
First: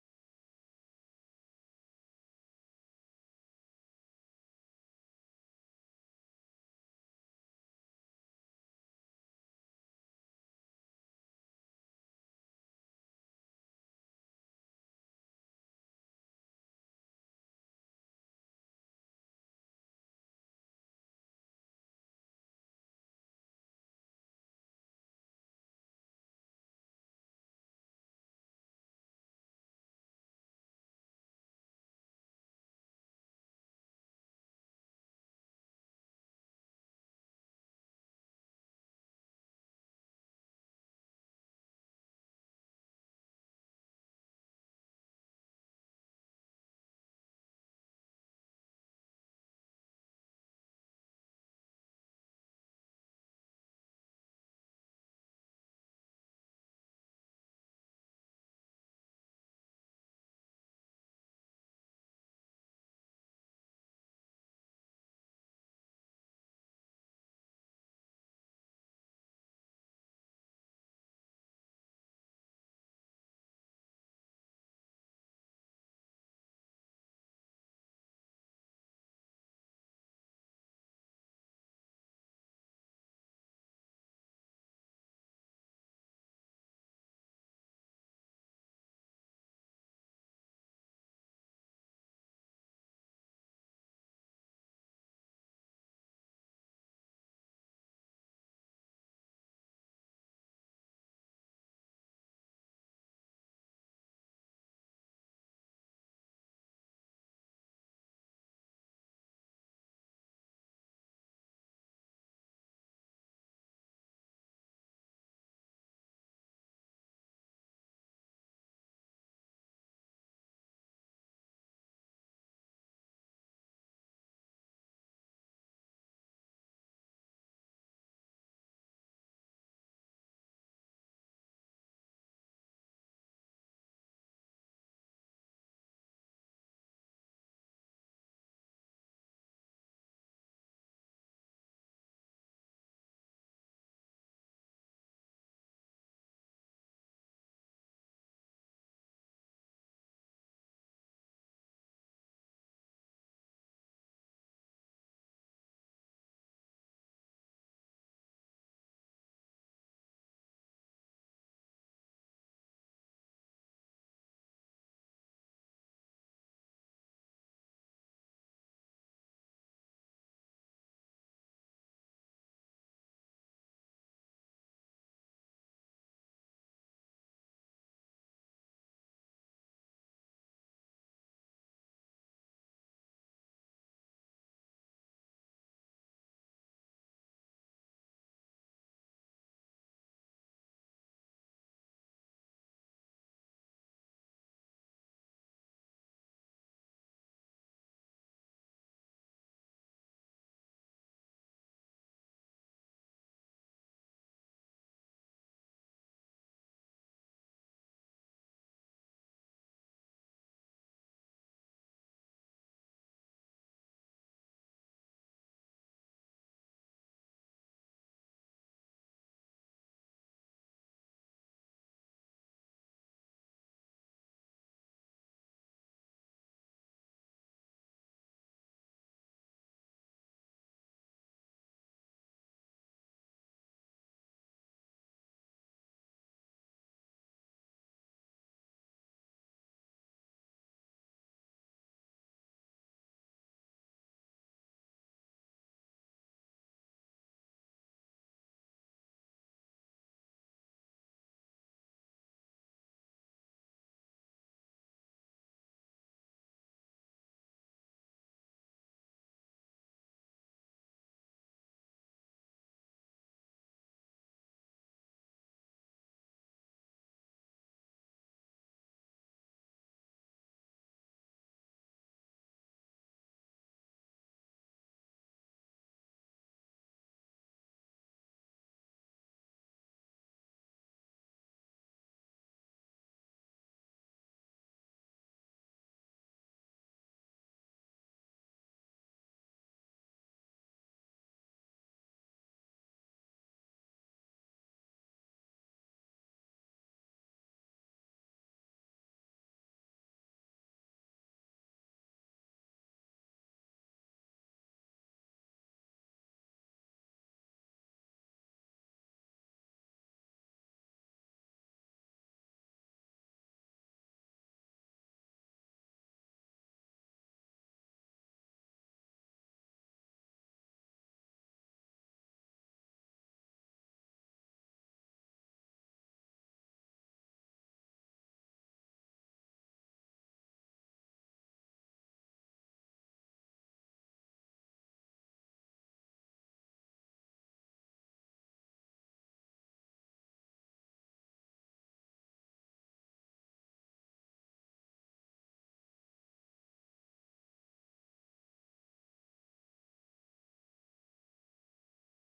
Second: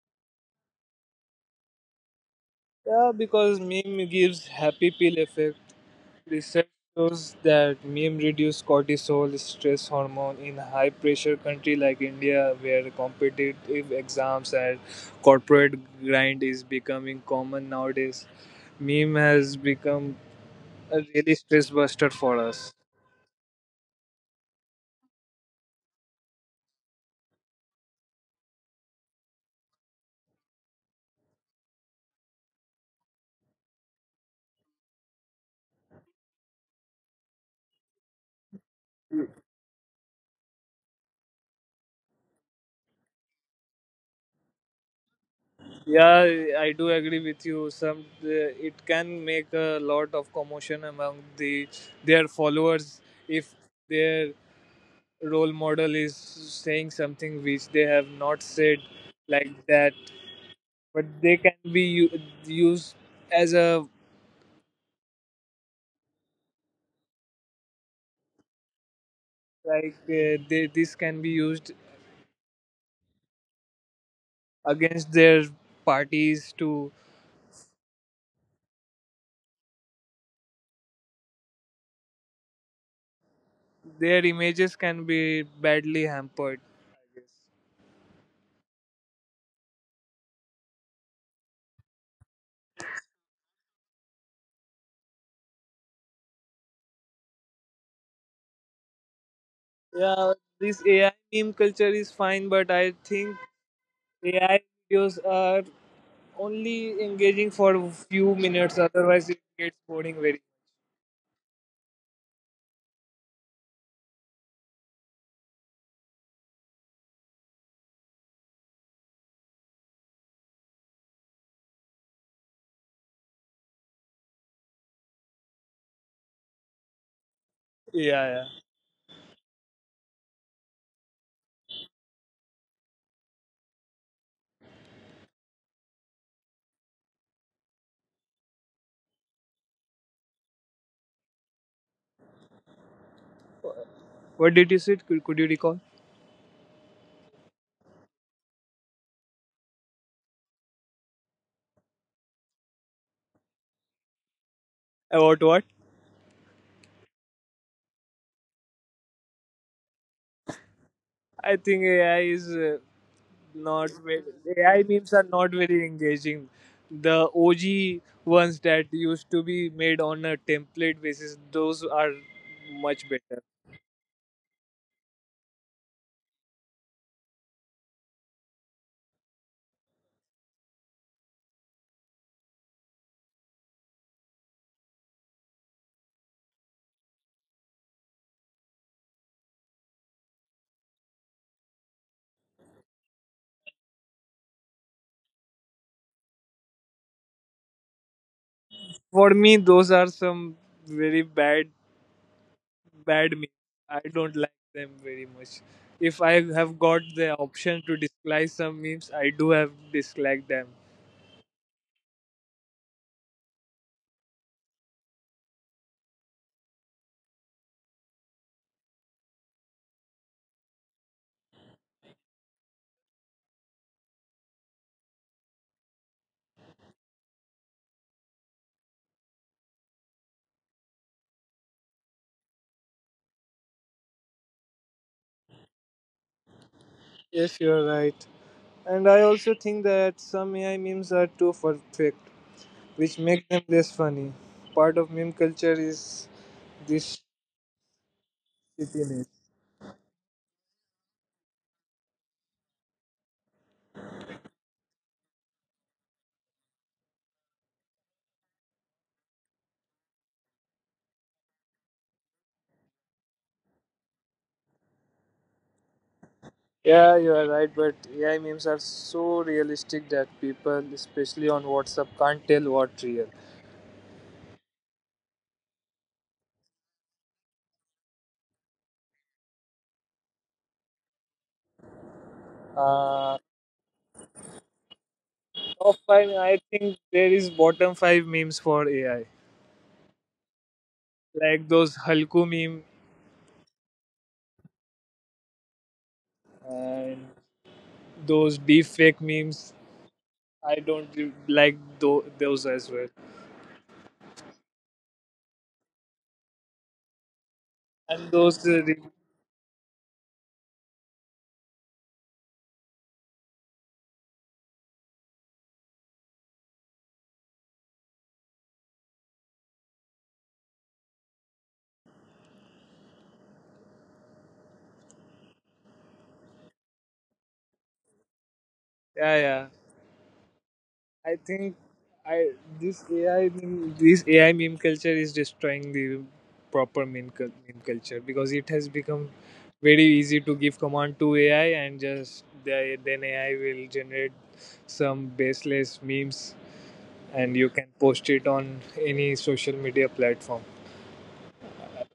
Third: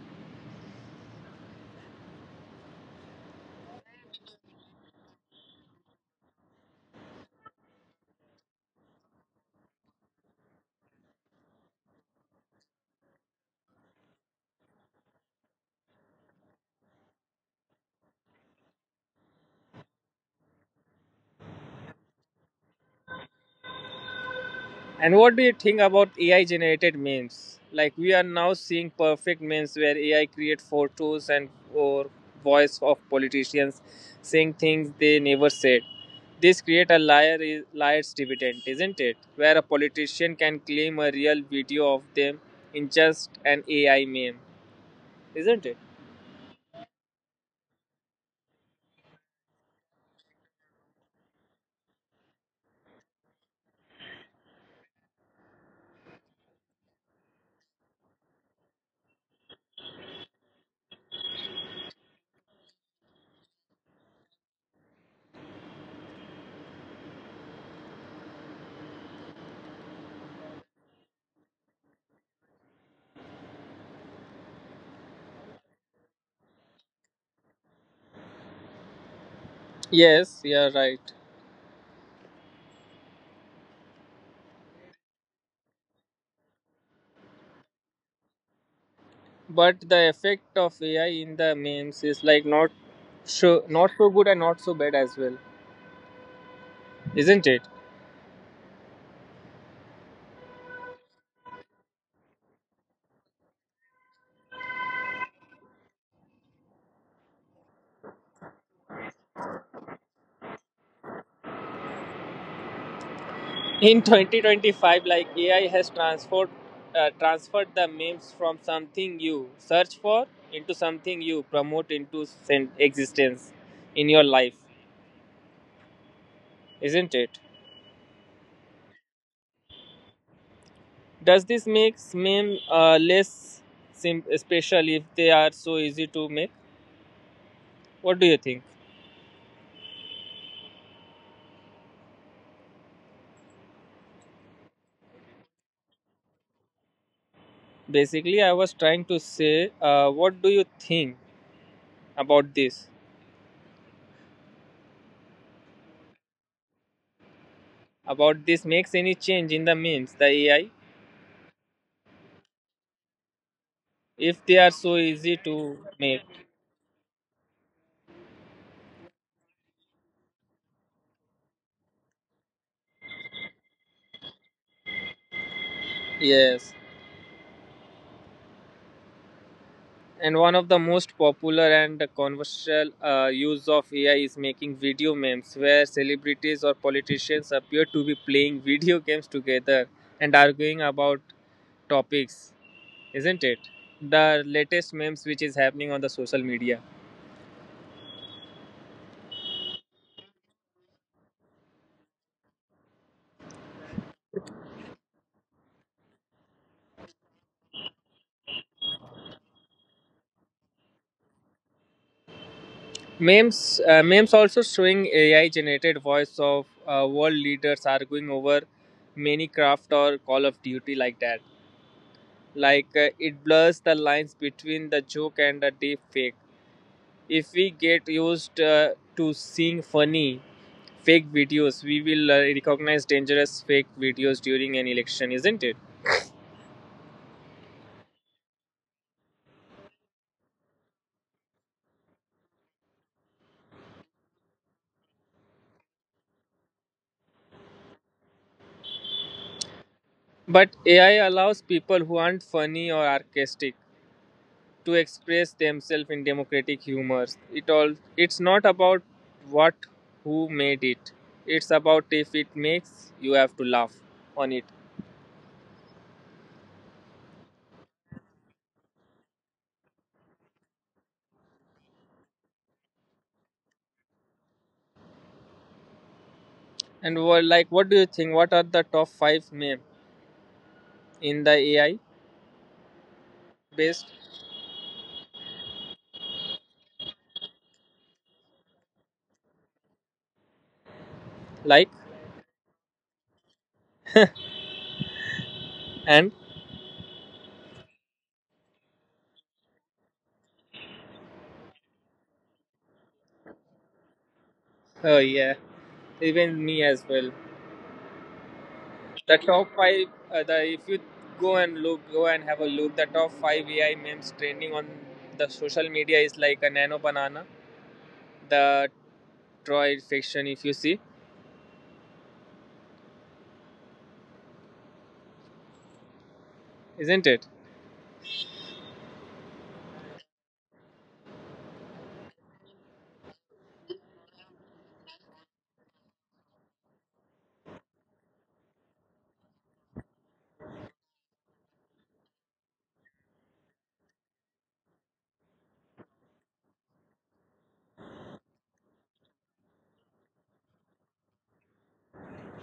Yeah, because meme gives happy pill effect. Research shows that meme reduce cortisol, stress hormone in high pressure country like India, where competitive exams and corporate grind is becoming common nowadays. Meme has become a really stress buster for us. And what do you think about AI generated memes? Like we are now seeing perfect memes where AI create photos and or voice of politicians saying things they never said. This create a liar is liar's dividend, isn't it? Where a politician can claim a real video of them in just an AI meme, isn't it? Yeah, I do agree with you. Some it can make a lot of commotion among the their followers if their role model is saying something which they have not said like that, but they can be used as a this can be used against their parties to Yes, you're right. their images can be badly hampered, I guess. But the effect of AI in the memes is like not so not so good and not so bad as well, isn't it? Yeah, this AI meme culture is fine, but I think AI videos are only engaging for a few minutes, otherwise it gets boring very. In 2025, like AI has transformed, transferred the memes from something you search for into something you promote into existence in your life, isn't it? Yeah, yeah. Does this make meme less special if they are so easy to make? What do you think? What did you say? Could you recall? Basically, I was trying to say, what do you think about this? About what? About this makes any change in the memes, the AI, I think AI is if they not are very, so easy AI memes to are not make? very engaging. The OG ones that used to be made on a template basis, those are much better. Yes. And one of the most popular and controversial use of AI is making video memes, where celebrities or politicians appear to be playing video games together and arguing about topics, isn't it? The latest memes which is happening on the social media. For me, those are some very bad, bad memes. I don't like them very much. If I have got the option to dislike some memes, I do have disliked them. Memes also showing AI-generated voice of world leaders arguing over Minecraft or Call of Duty like that. Like it blurs the lines between the joke and the deep fake. If we get used to seeing funny fake videos, we will recognize dangerous fake videos during an election, isn't it? Yes, you're right. And I also think that some AI memes are too perfect, which makes them less funny. Part of meme culture is this shittiness. But AI allows people who aren't funny or sarcastic to express themselves in democratic humors. It all it's not about what who made it, it's about if it makes you have to laugh on it. Yeah, you are right, but AI memes are so realistic that people, especially on WhatsApp, can't tell what real. And well, like what do you think, what are the top 5 meme in the ai based Uh, Top five, I think there is bottom five memes for AI, like like those Halku meme and and those deep fake memes. I don't like those as well, oh yeah, even me as well. and The those top five the if you go and look, go and have a look, the top five AI memes trending on the social media is like a nano banana, the Troy fiction, if you see, isn't it? yeah, yeah. I think I this AI meme, this AI meme culture is destroying the meme culture because it has become very easy to give command to AI, and then AI will generate some baseless memes, and you can post it on any social media platform.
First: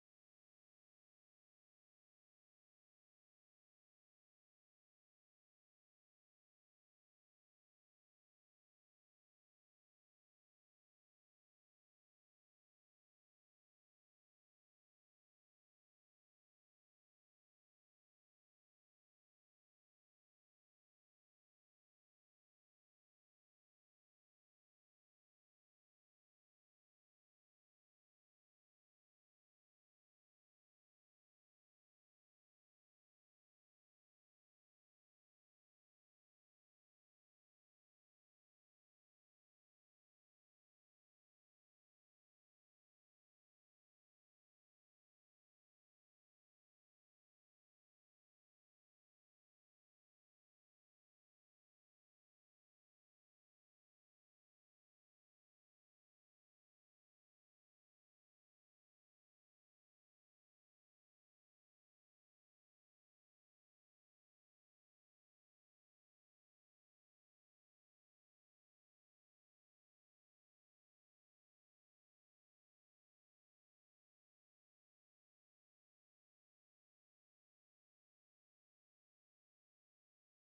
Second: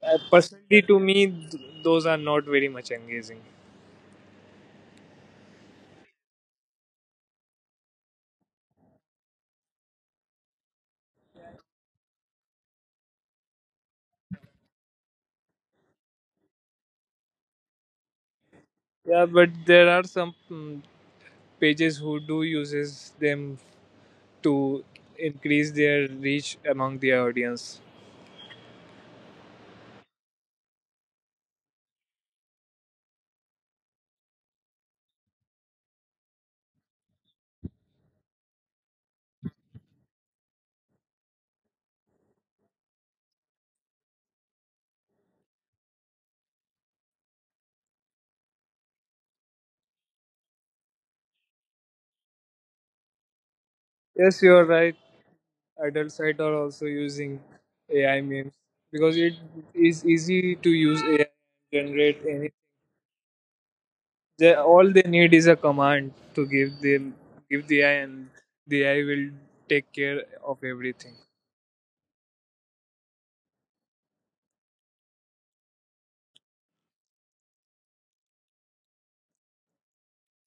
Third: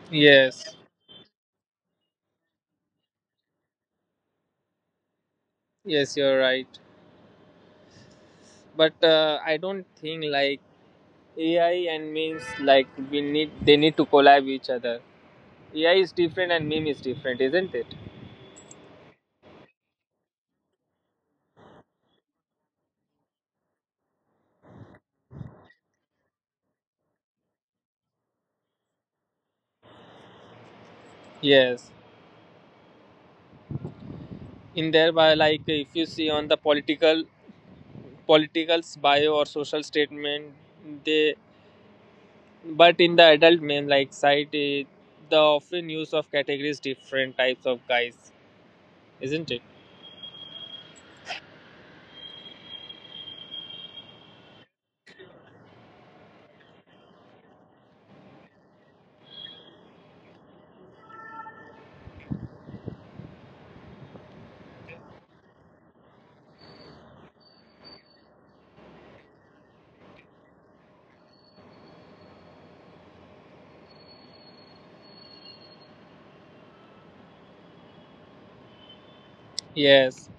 Yes, Personally, to me, those are not very much engaging. yes, you're right. But I don't think like AI and memes like we need they need to collab each other. AI is different and meme is different, isn't it? Yeah, but there are some pages who do uses them to increase their reach among the audience. Yes, in thereby like if you see on the political bio or social statement they but in the adult men like side eh, the often use of categories different types of guys, isn't it? Yes, you're right. Adult sites are also using AI memes because it is easy to use AI and generate any. All they need is a command to give the AI, and the AI will take care of everything. Yes,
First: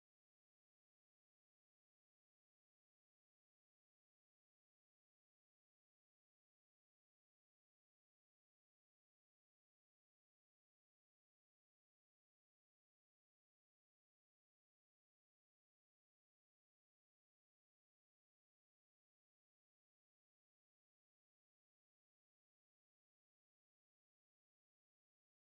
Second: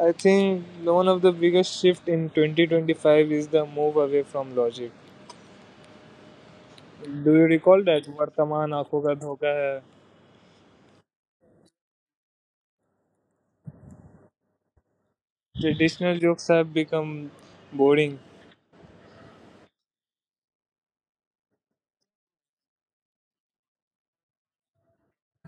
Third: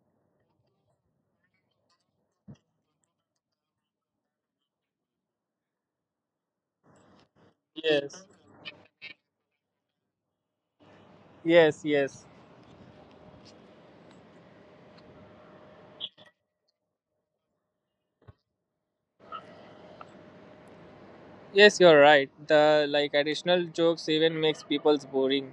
I think one of the biggest shift in 2025 is the move away from logic. Do you recall that yes, Vartaman Aankhon Ka Dhoka Hai? yes, yes, Traditional jokes have become boring. yes, you're right. The like additional jokes even makes people's boring.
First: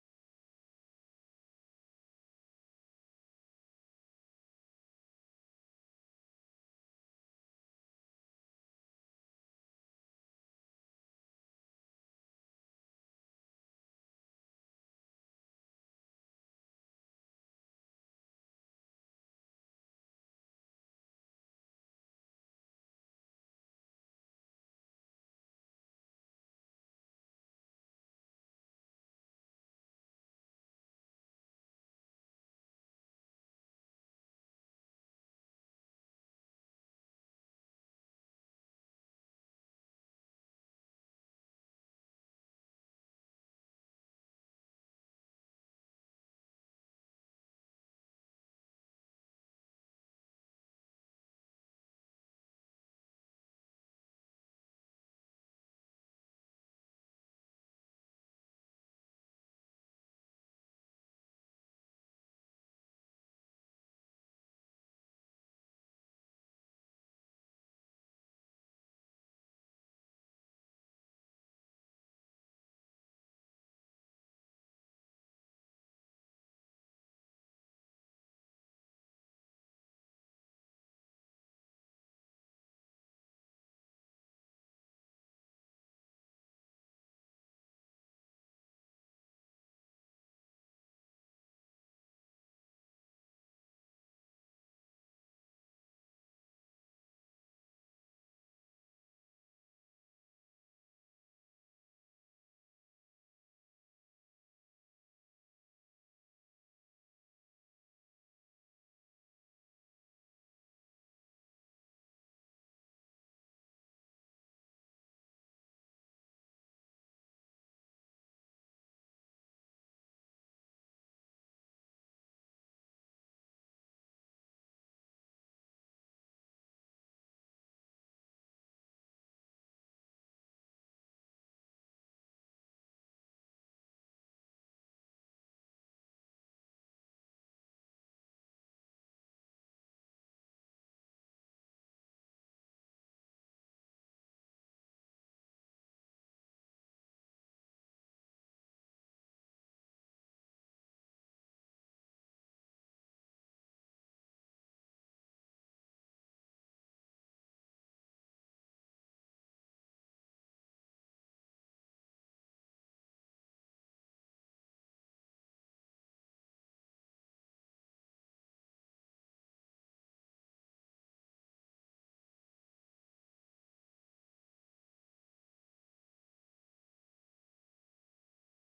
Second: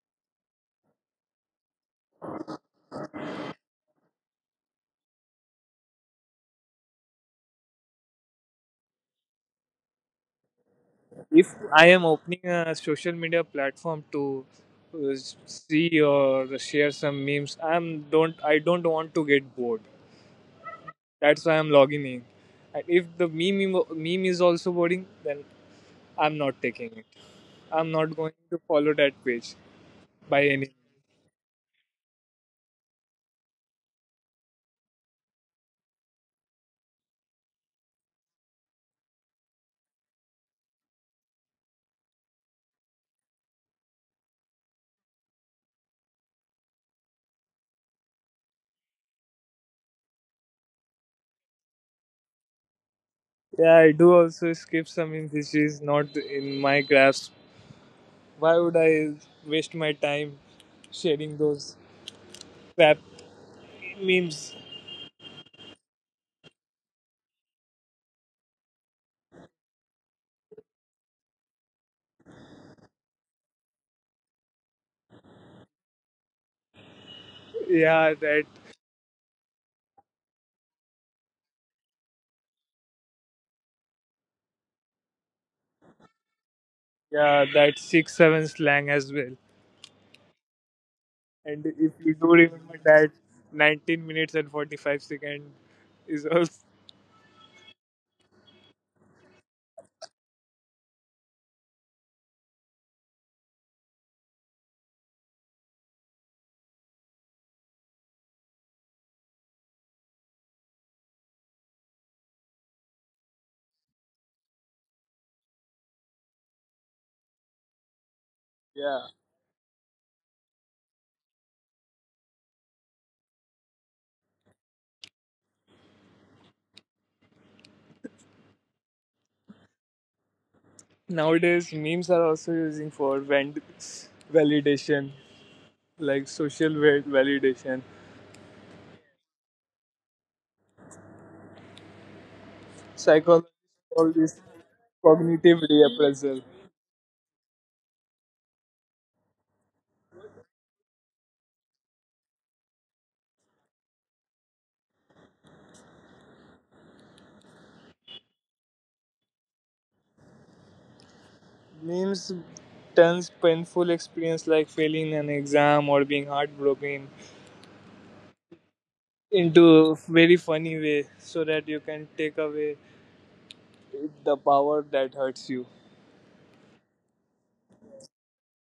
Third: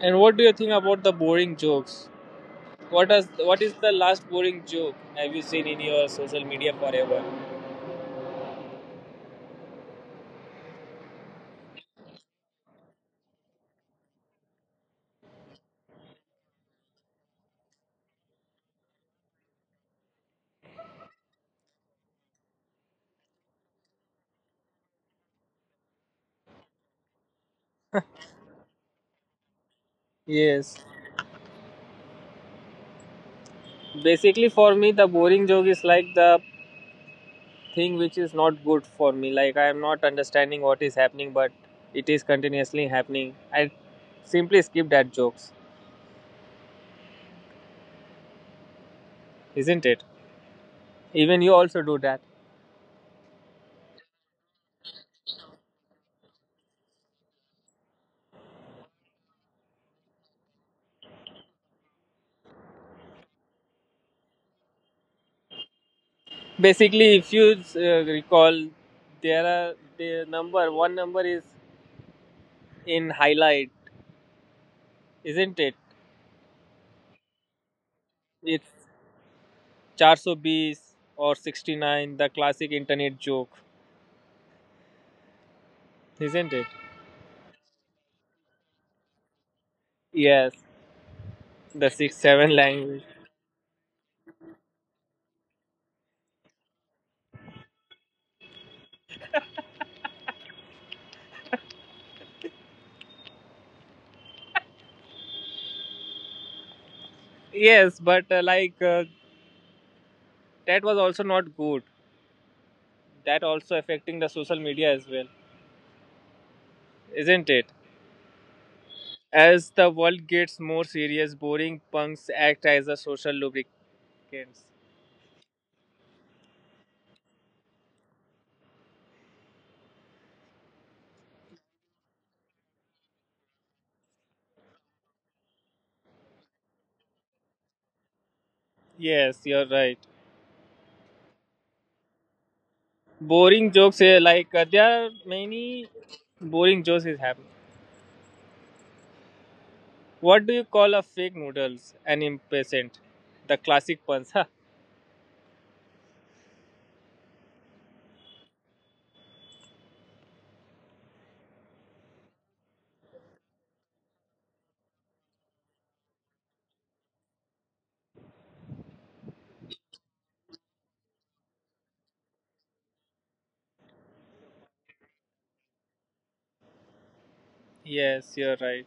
And what do you think about the boring jokes? What is what is the last boring joke have you seen in your social media forever? If I am opening a social media platform to uh, see or share some memes, I don't want to get bored. That's why I'm logging in. And if the meme is also boring, then I'm not taking it. I'm not going to follow that page by any. Yes, basically for me the boring joke is like the thing which is not good for me. Like I am not understanding what is happening, but it is continuously happening. I simply skip that jokes, isn't it? Even you also do that. Yeah, I do also skip some memes which is not in my grasp. Why would I waste my time sharing those crap memes? Basically, if you recall, there are the number one number is in highlight, isn't it? Yeah, that It's 420 or 69, the classic internet joke, isn't it? Yeah, that 6-7 slang as well. Yes, And the if 6 you do 7 remember language. that, 19 minutes and 45 second is also Yes, but like that was also not good. That also affecting the social media as well, isn't it? yeah. As the world gets more serious, boring punks act as a social lubricants. Nowadays, memes are also using for validation, like social validation, Yes, you're right. psychology, Boring all jokes eh, this like there are cognitive many reappraisal. boring jokes is happening. What do you call a fake noodles? An impatient, the classic puns, huh? Memes turns painful experience like failing an exam or being heartbroken into a very funny way so that you can take away the power that hurts you. Yes, you're right.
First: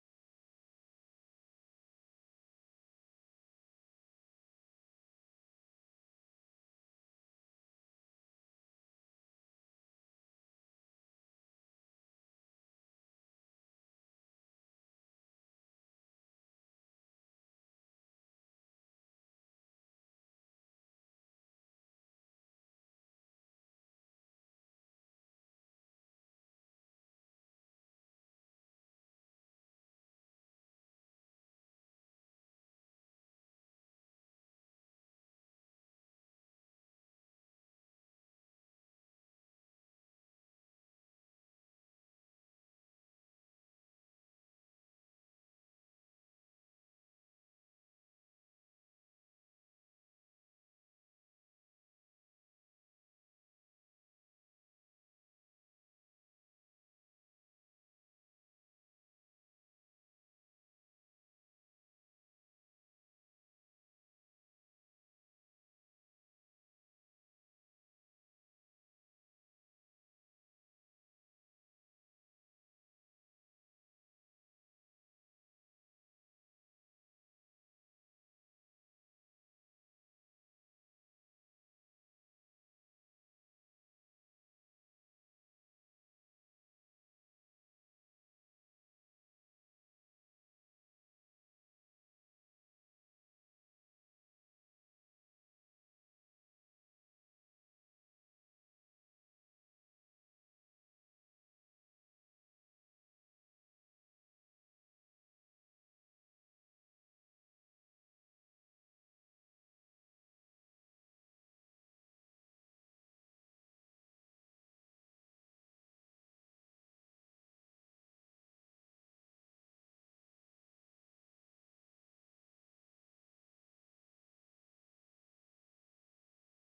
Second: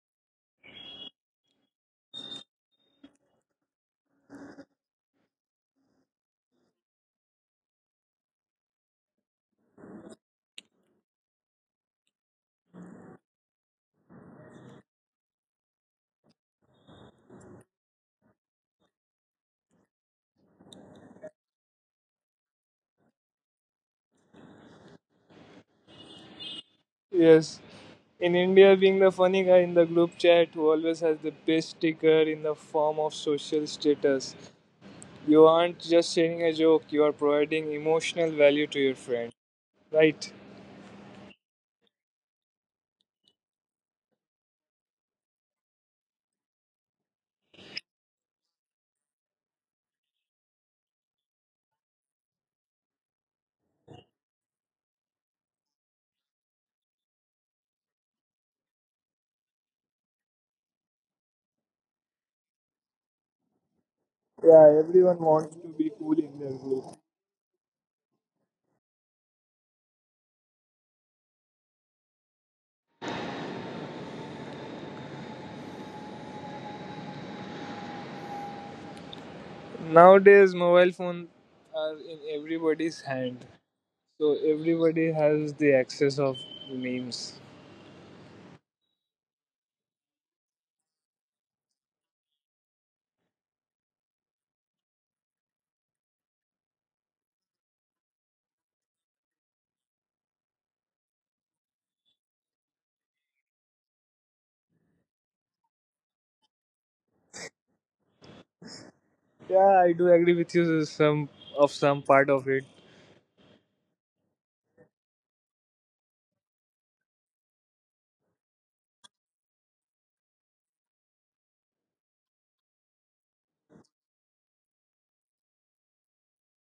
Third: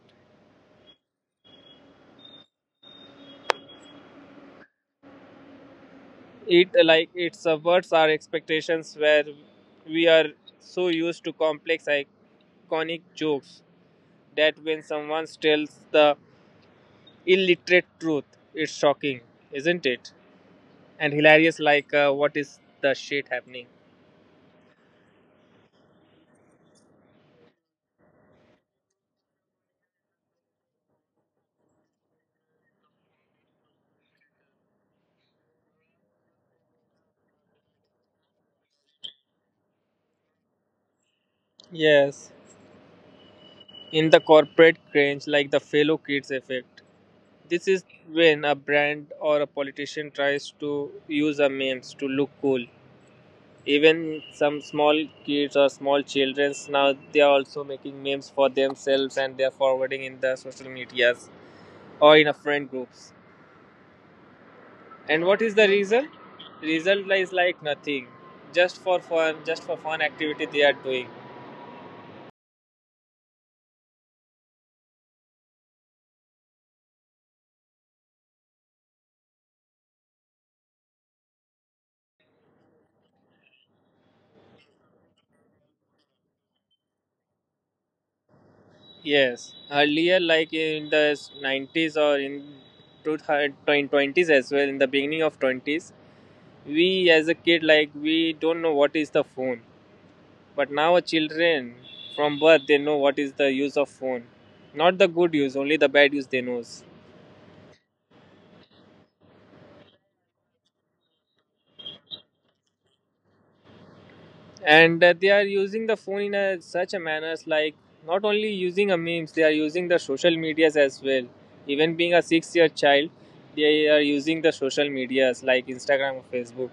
It like it subverts our expectations where we are so used to complex iconic jokes that when someone tells the illiterate truth, it's shocking, isn't it? And hilarious, like, what is the shit happening? Yes. In India, being the funny guy in the group chat who always has the best sticker in the form of social status. You aren't just sharing a joke, you are providing emotional value to your friend. Right? Yes, in the corporate cringe, like the fellow kids effect. This is when a brand or a politician tries to use a memes to look cool. Even some small kids or small children now they are also making memes for themselves and they are forwarding in the social medias or in a friend groups. Yeah, And what is everyone the wants to result? be cool in their Result group. is like nothing. Just for fun activity they are doing. Nowadays, mobile phones are in everybody's hand. So everybody has the access of memes. Yes. Earlier, like in the 90s or in 2020s as well, in the beginning of 20s, we as a kid, like we don't know what is the phone. But now children from birth, they know what is the use of phone. Not the good use, only the bad use they knows. Yeah, I do agree with you to some of some part of it. And that they are using the phone in such a manners, like not only using a memes, they are using the social medias as well, even being a 6 year child, they are using the social medias like Instagram or Facebook.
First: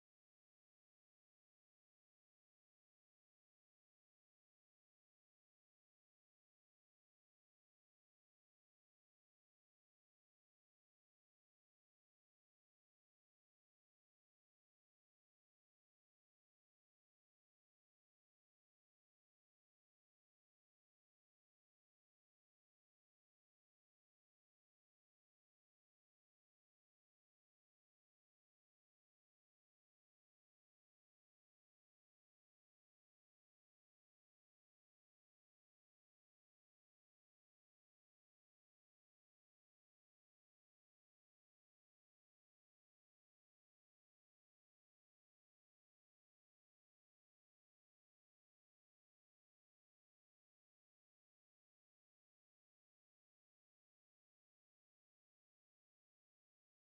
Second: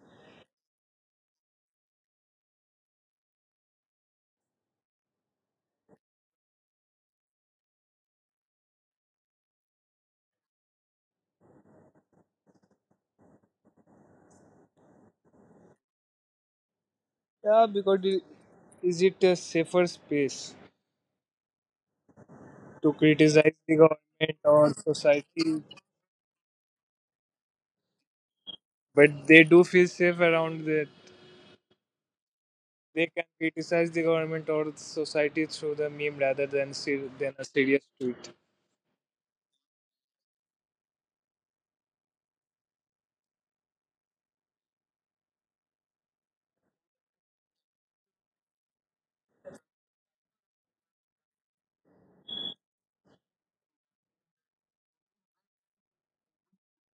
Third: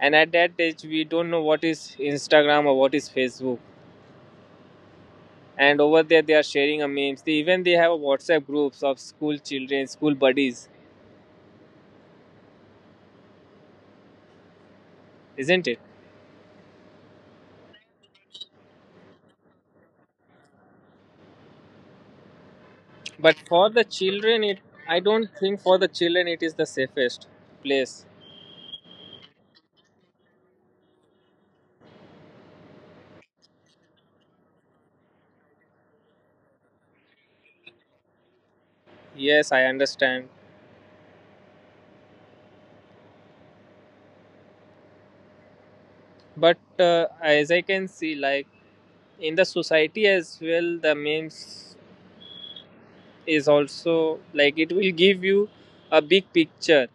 And at that age, we don't know what is Instagram or what is Facebook. And over there, they are sharing a memes. They have a WhatsApp groups of school children, school buddies, isn't it? Yeah, because is it a safer space to But criticize for the the government children, it or I don't think society? for the children it is the safest place. But they do feel safe around that. They can criticize the government or society through the meme rather than a serious tweet. Yes, I understand, but as I can see, like in the society as well, the memes is also like it will give you a big picture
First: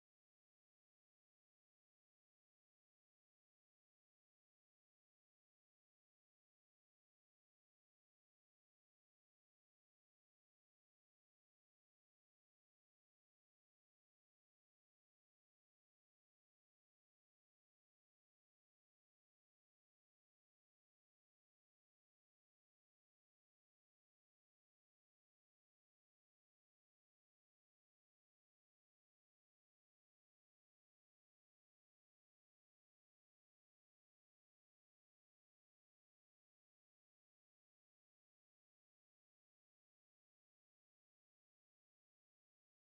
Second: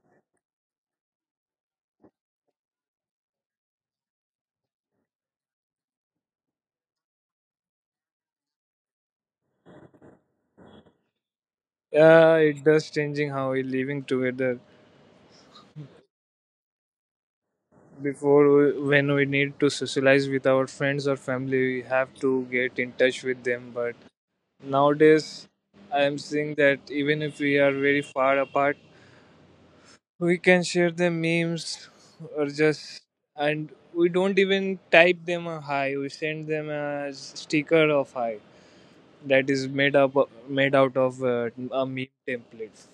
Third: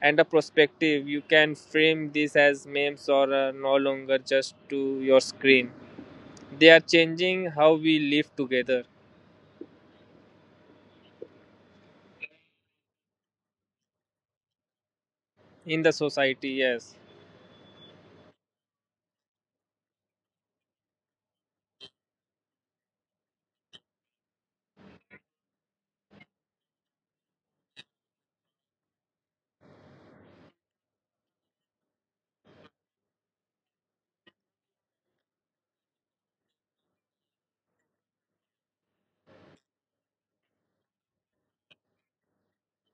and a perspective. You can frame this as memes or no longer just to your screen, they are changing how we live together Yeah, it does changing how we living together. in the society. Yes, Before, when we need to socialize with our friends or family, we have to get in touch with them. But nowadays, I am seeing that even if we are very far apart, we can share the memes, or just, and we don't even type them a hi, we send them a sticker of hi that is made out of a meme template.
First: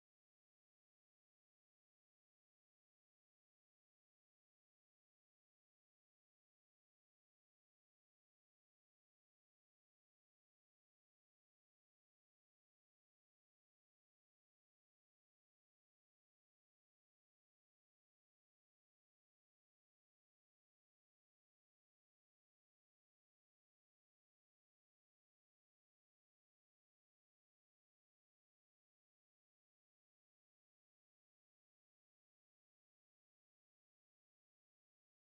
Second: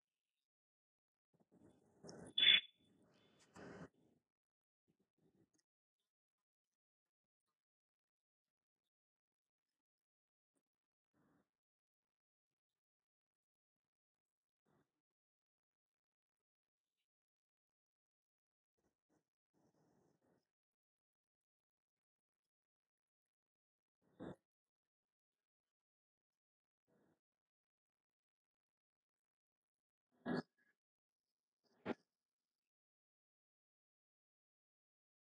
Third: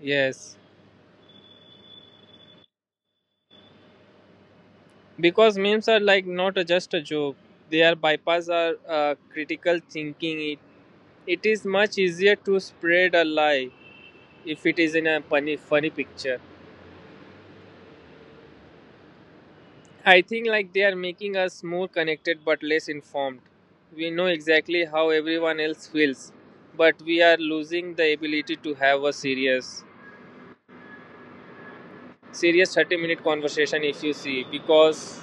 yes, because memes are like not just a joke, they are bypass our critical thinking. It is much easier to spread a lie if it is in a funny funny picture. I think like they are making us more connected but less informed. We know exactly how everyone else feels, but we are losing the ability to have a serious serious 30-minute conversation, if you see, because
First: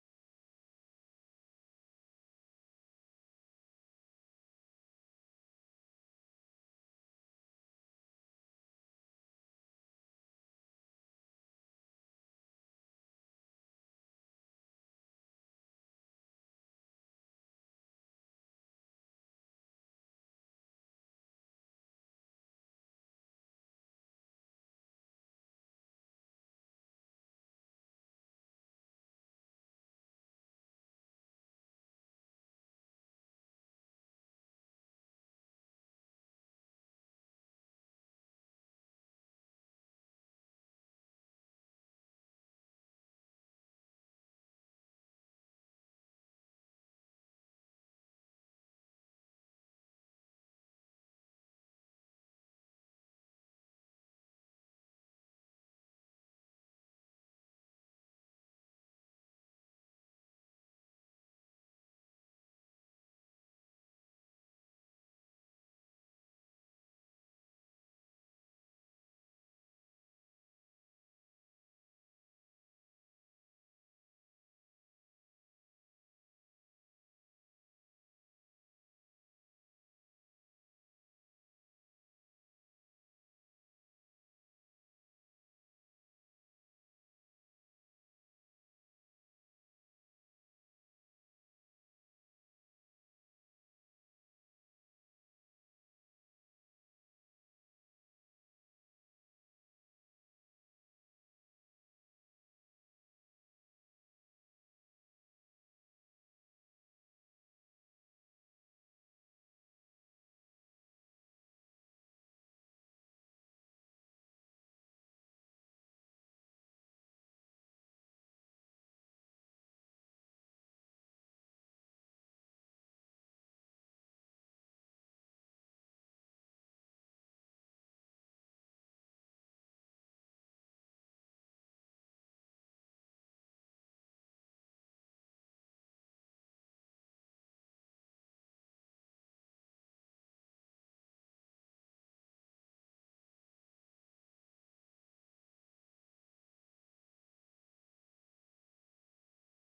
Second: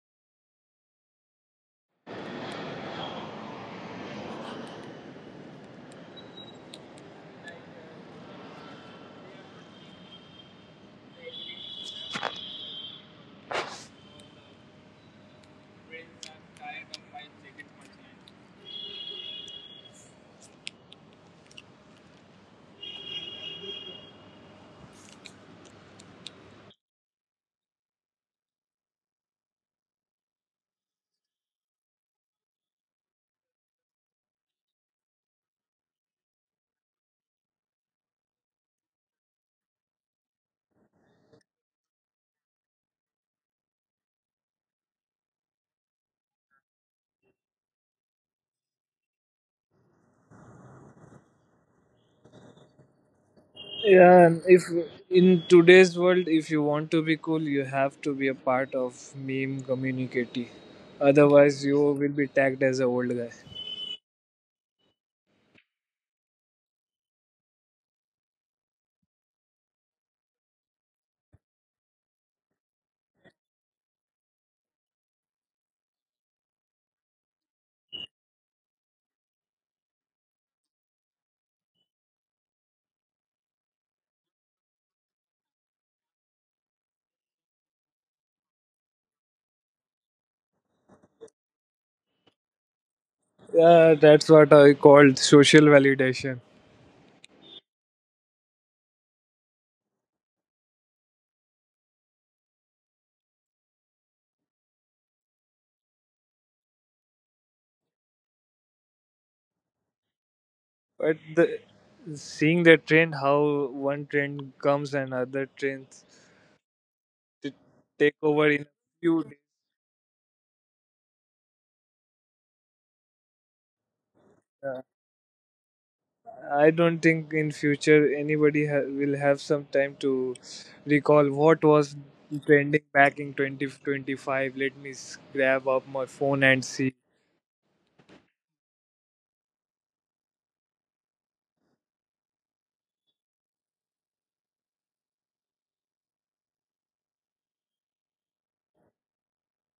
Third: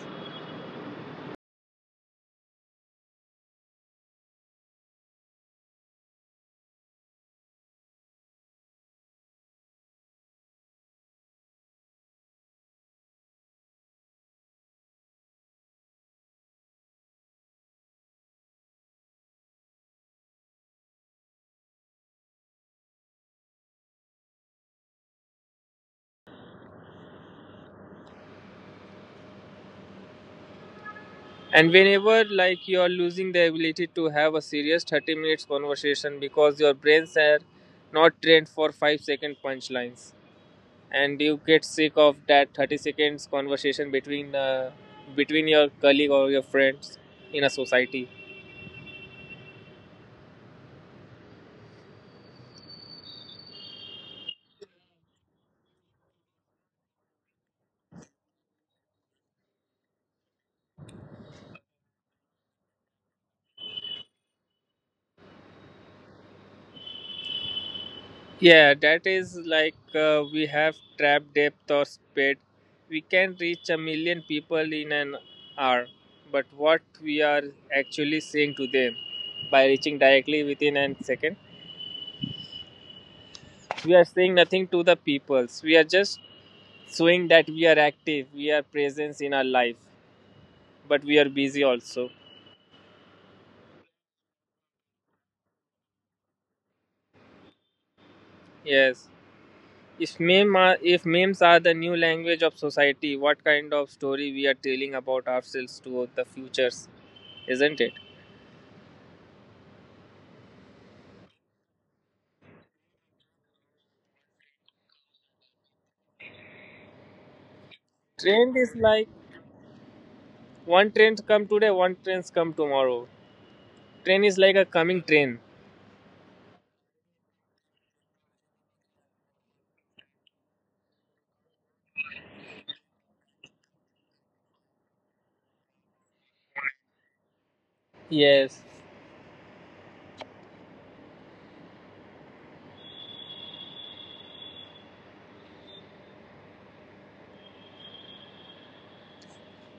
and whenever like, you are losing the ability to have a serious 30 minutes conversation because your brains are not trained for 5-second punchlines, and you get sick of that 30 seconds conversation between your colleague or your friends in a society. Yeah, and if in today's world if you want to be cool, you have to be a part of meme community, otherwise you will be tagged as an old guy. Yeah, that is like we have trap depth or speed. We can reach a million people in an hour, but what we are actually saying to them by reaching directly within a second? We are saying nothing to the peoples, we are just showing that we are active, we are presence in our life, but we are busy also. Yeah, that's what I called social validation. Yes. If memes are the new language of society, what kind of story we are telling about ourselves to the futures, isn't it? But the seeing the trend, how one trend comes and other trends to take over Trend in is like few days. one trend come today, one trends come tomorrow. Trend is like a Uh, coming train. I don't think in future anybody will have some time to recall what was trending back in 2025. Let me grab up my phone and see. Yes,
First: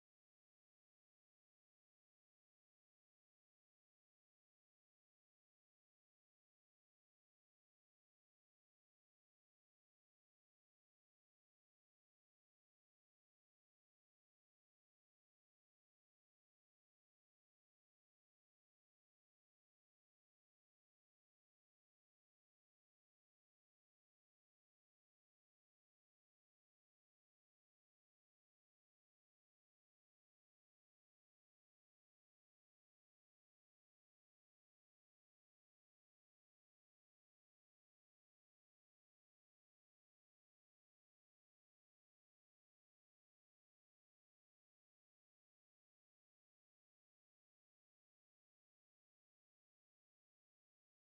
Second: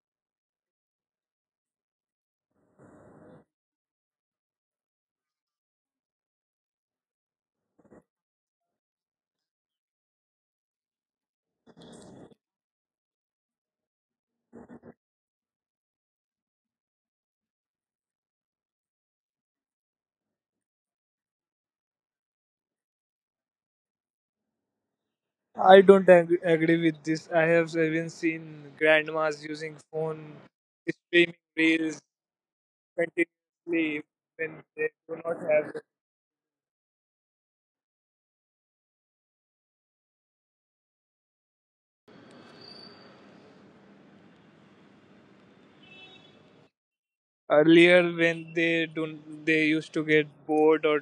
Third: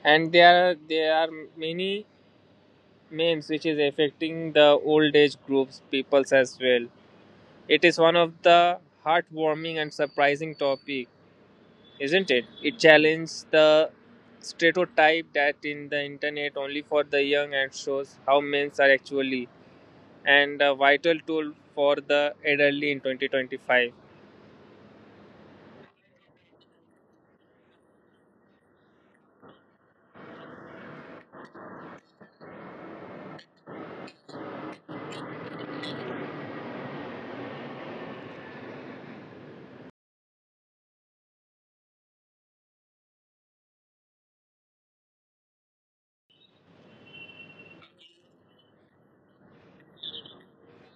and there are many memes which is affecting the old age groups peoples as well. It is one of the heartwarming and surprising topic, isn't it? It challenges the stereotype that in the internet only for the young, and shows how men are actually and a vital tool for the elderly in 2025. I don't agree with this. I have even seen grandmas using phone streaming reels continuously when they do not have earlier when they don't they used to get bored, or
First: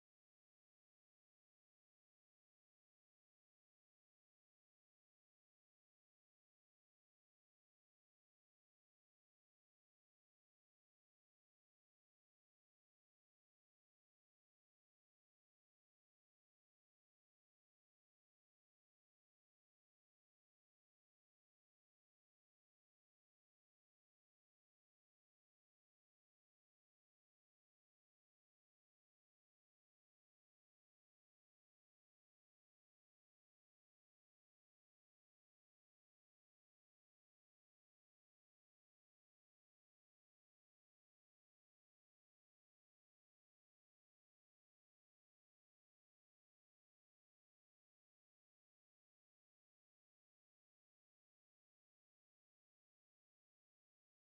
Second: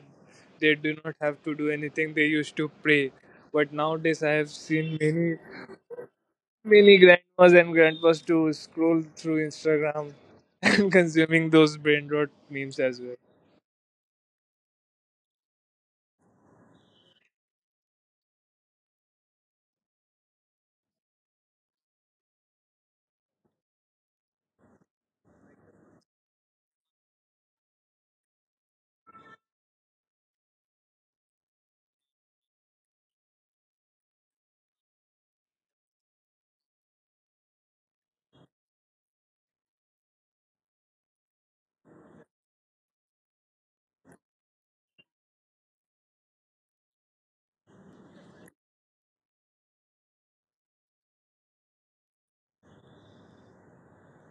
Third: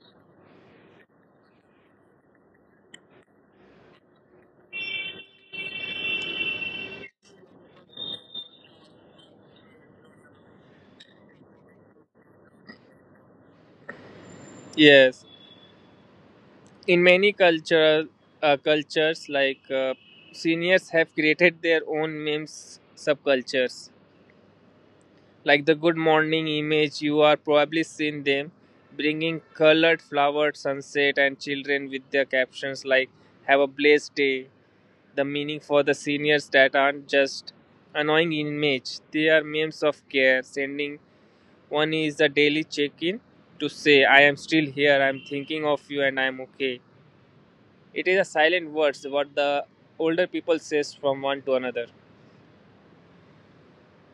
they do not have to do anything, they used to pray, but nowadays I have seen many grandmas and grandpas to scroll through Instagram and consuming those brain rot memes as well. Yes, in many cultural cultures, like seniors have created their own memes subcultures. Like the good morning image, you are probably seen them bringing colored flowered sunset and children with their captions like have a blessed day. The meaning for the seniors that aren't just annoying image, they are memes of care. Sending one is a daily check in to say, I am still here, I am thinking of you, and I am okay. It is a silent words what the older people says from one to another,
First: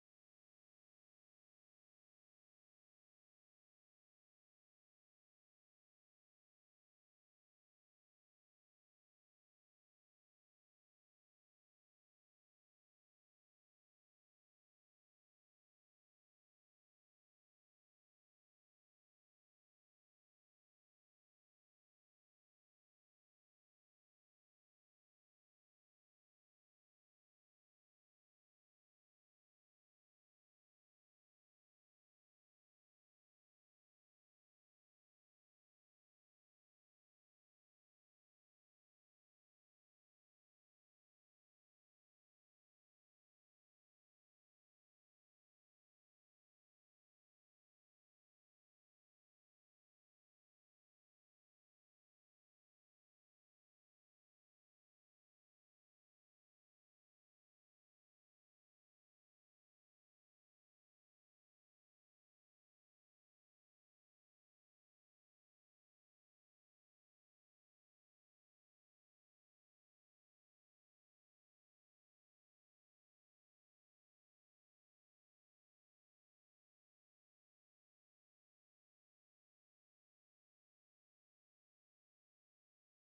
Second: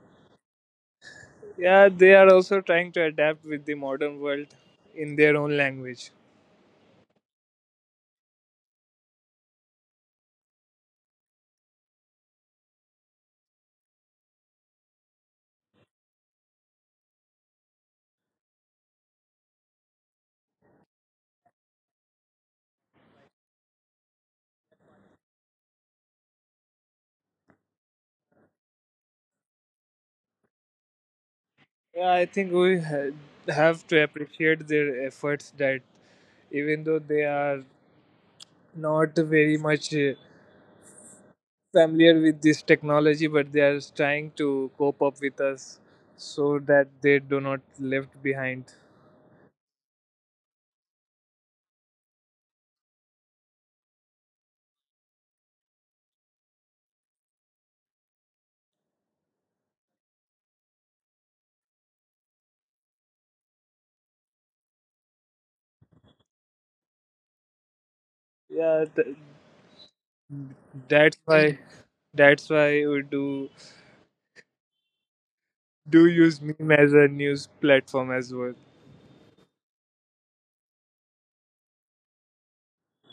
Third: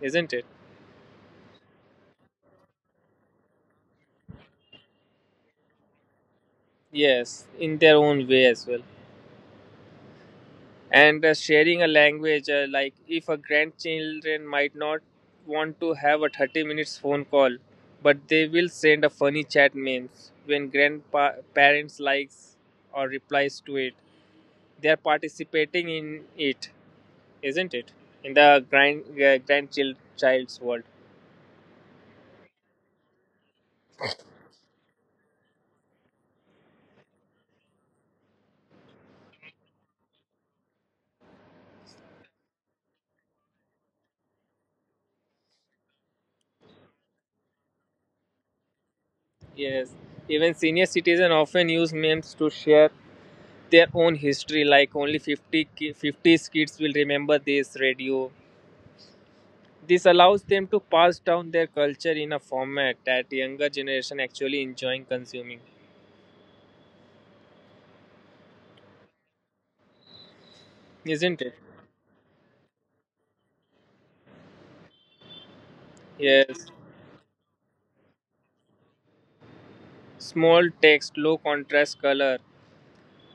isn't it? Yeah, they are also trying to adapt with the modern world in their own language. Yes, in their own way as well. And sharing a language, like if a grandchildren might not want to have a 30 minutes phone call, but they will send a funny chat memes, when grandparents likes or replies to it, they are participating in it, isn't it, in the grand grandchild child's world? Yeah, I think we have to appreciate their efforts that even though they are not very much familiar with this technology, but they are trying to cope up with us so that they do not left behind. Yes, even senior citizen often use memes to share their own history, like only 50s kids will remember this radio. This allows them to pass down their culture in a format that younger generation actually enjoying consuming, Yeah, th- that's isn't it? Why we do use Yes. meme as a news platform as well. Small text, low contrast color,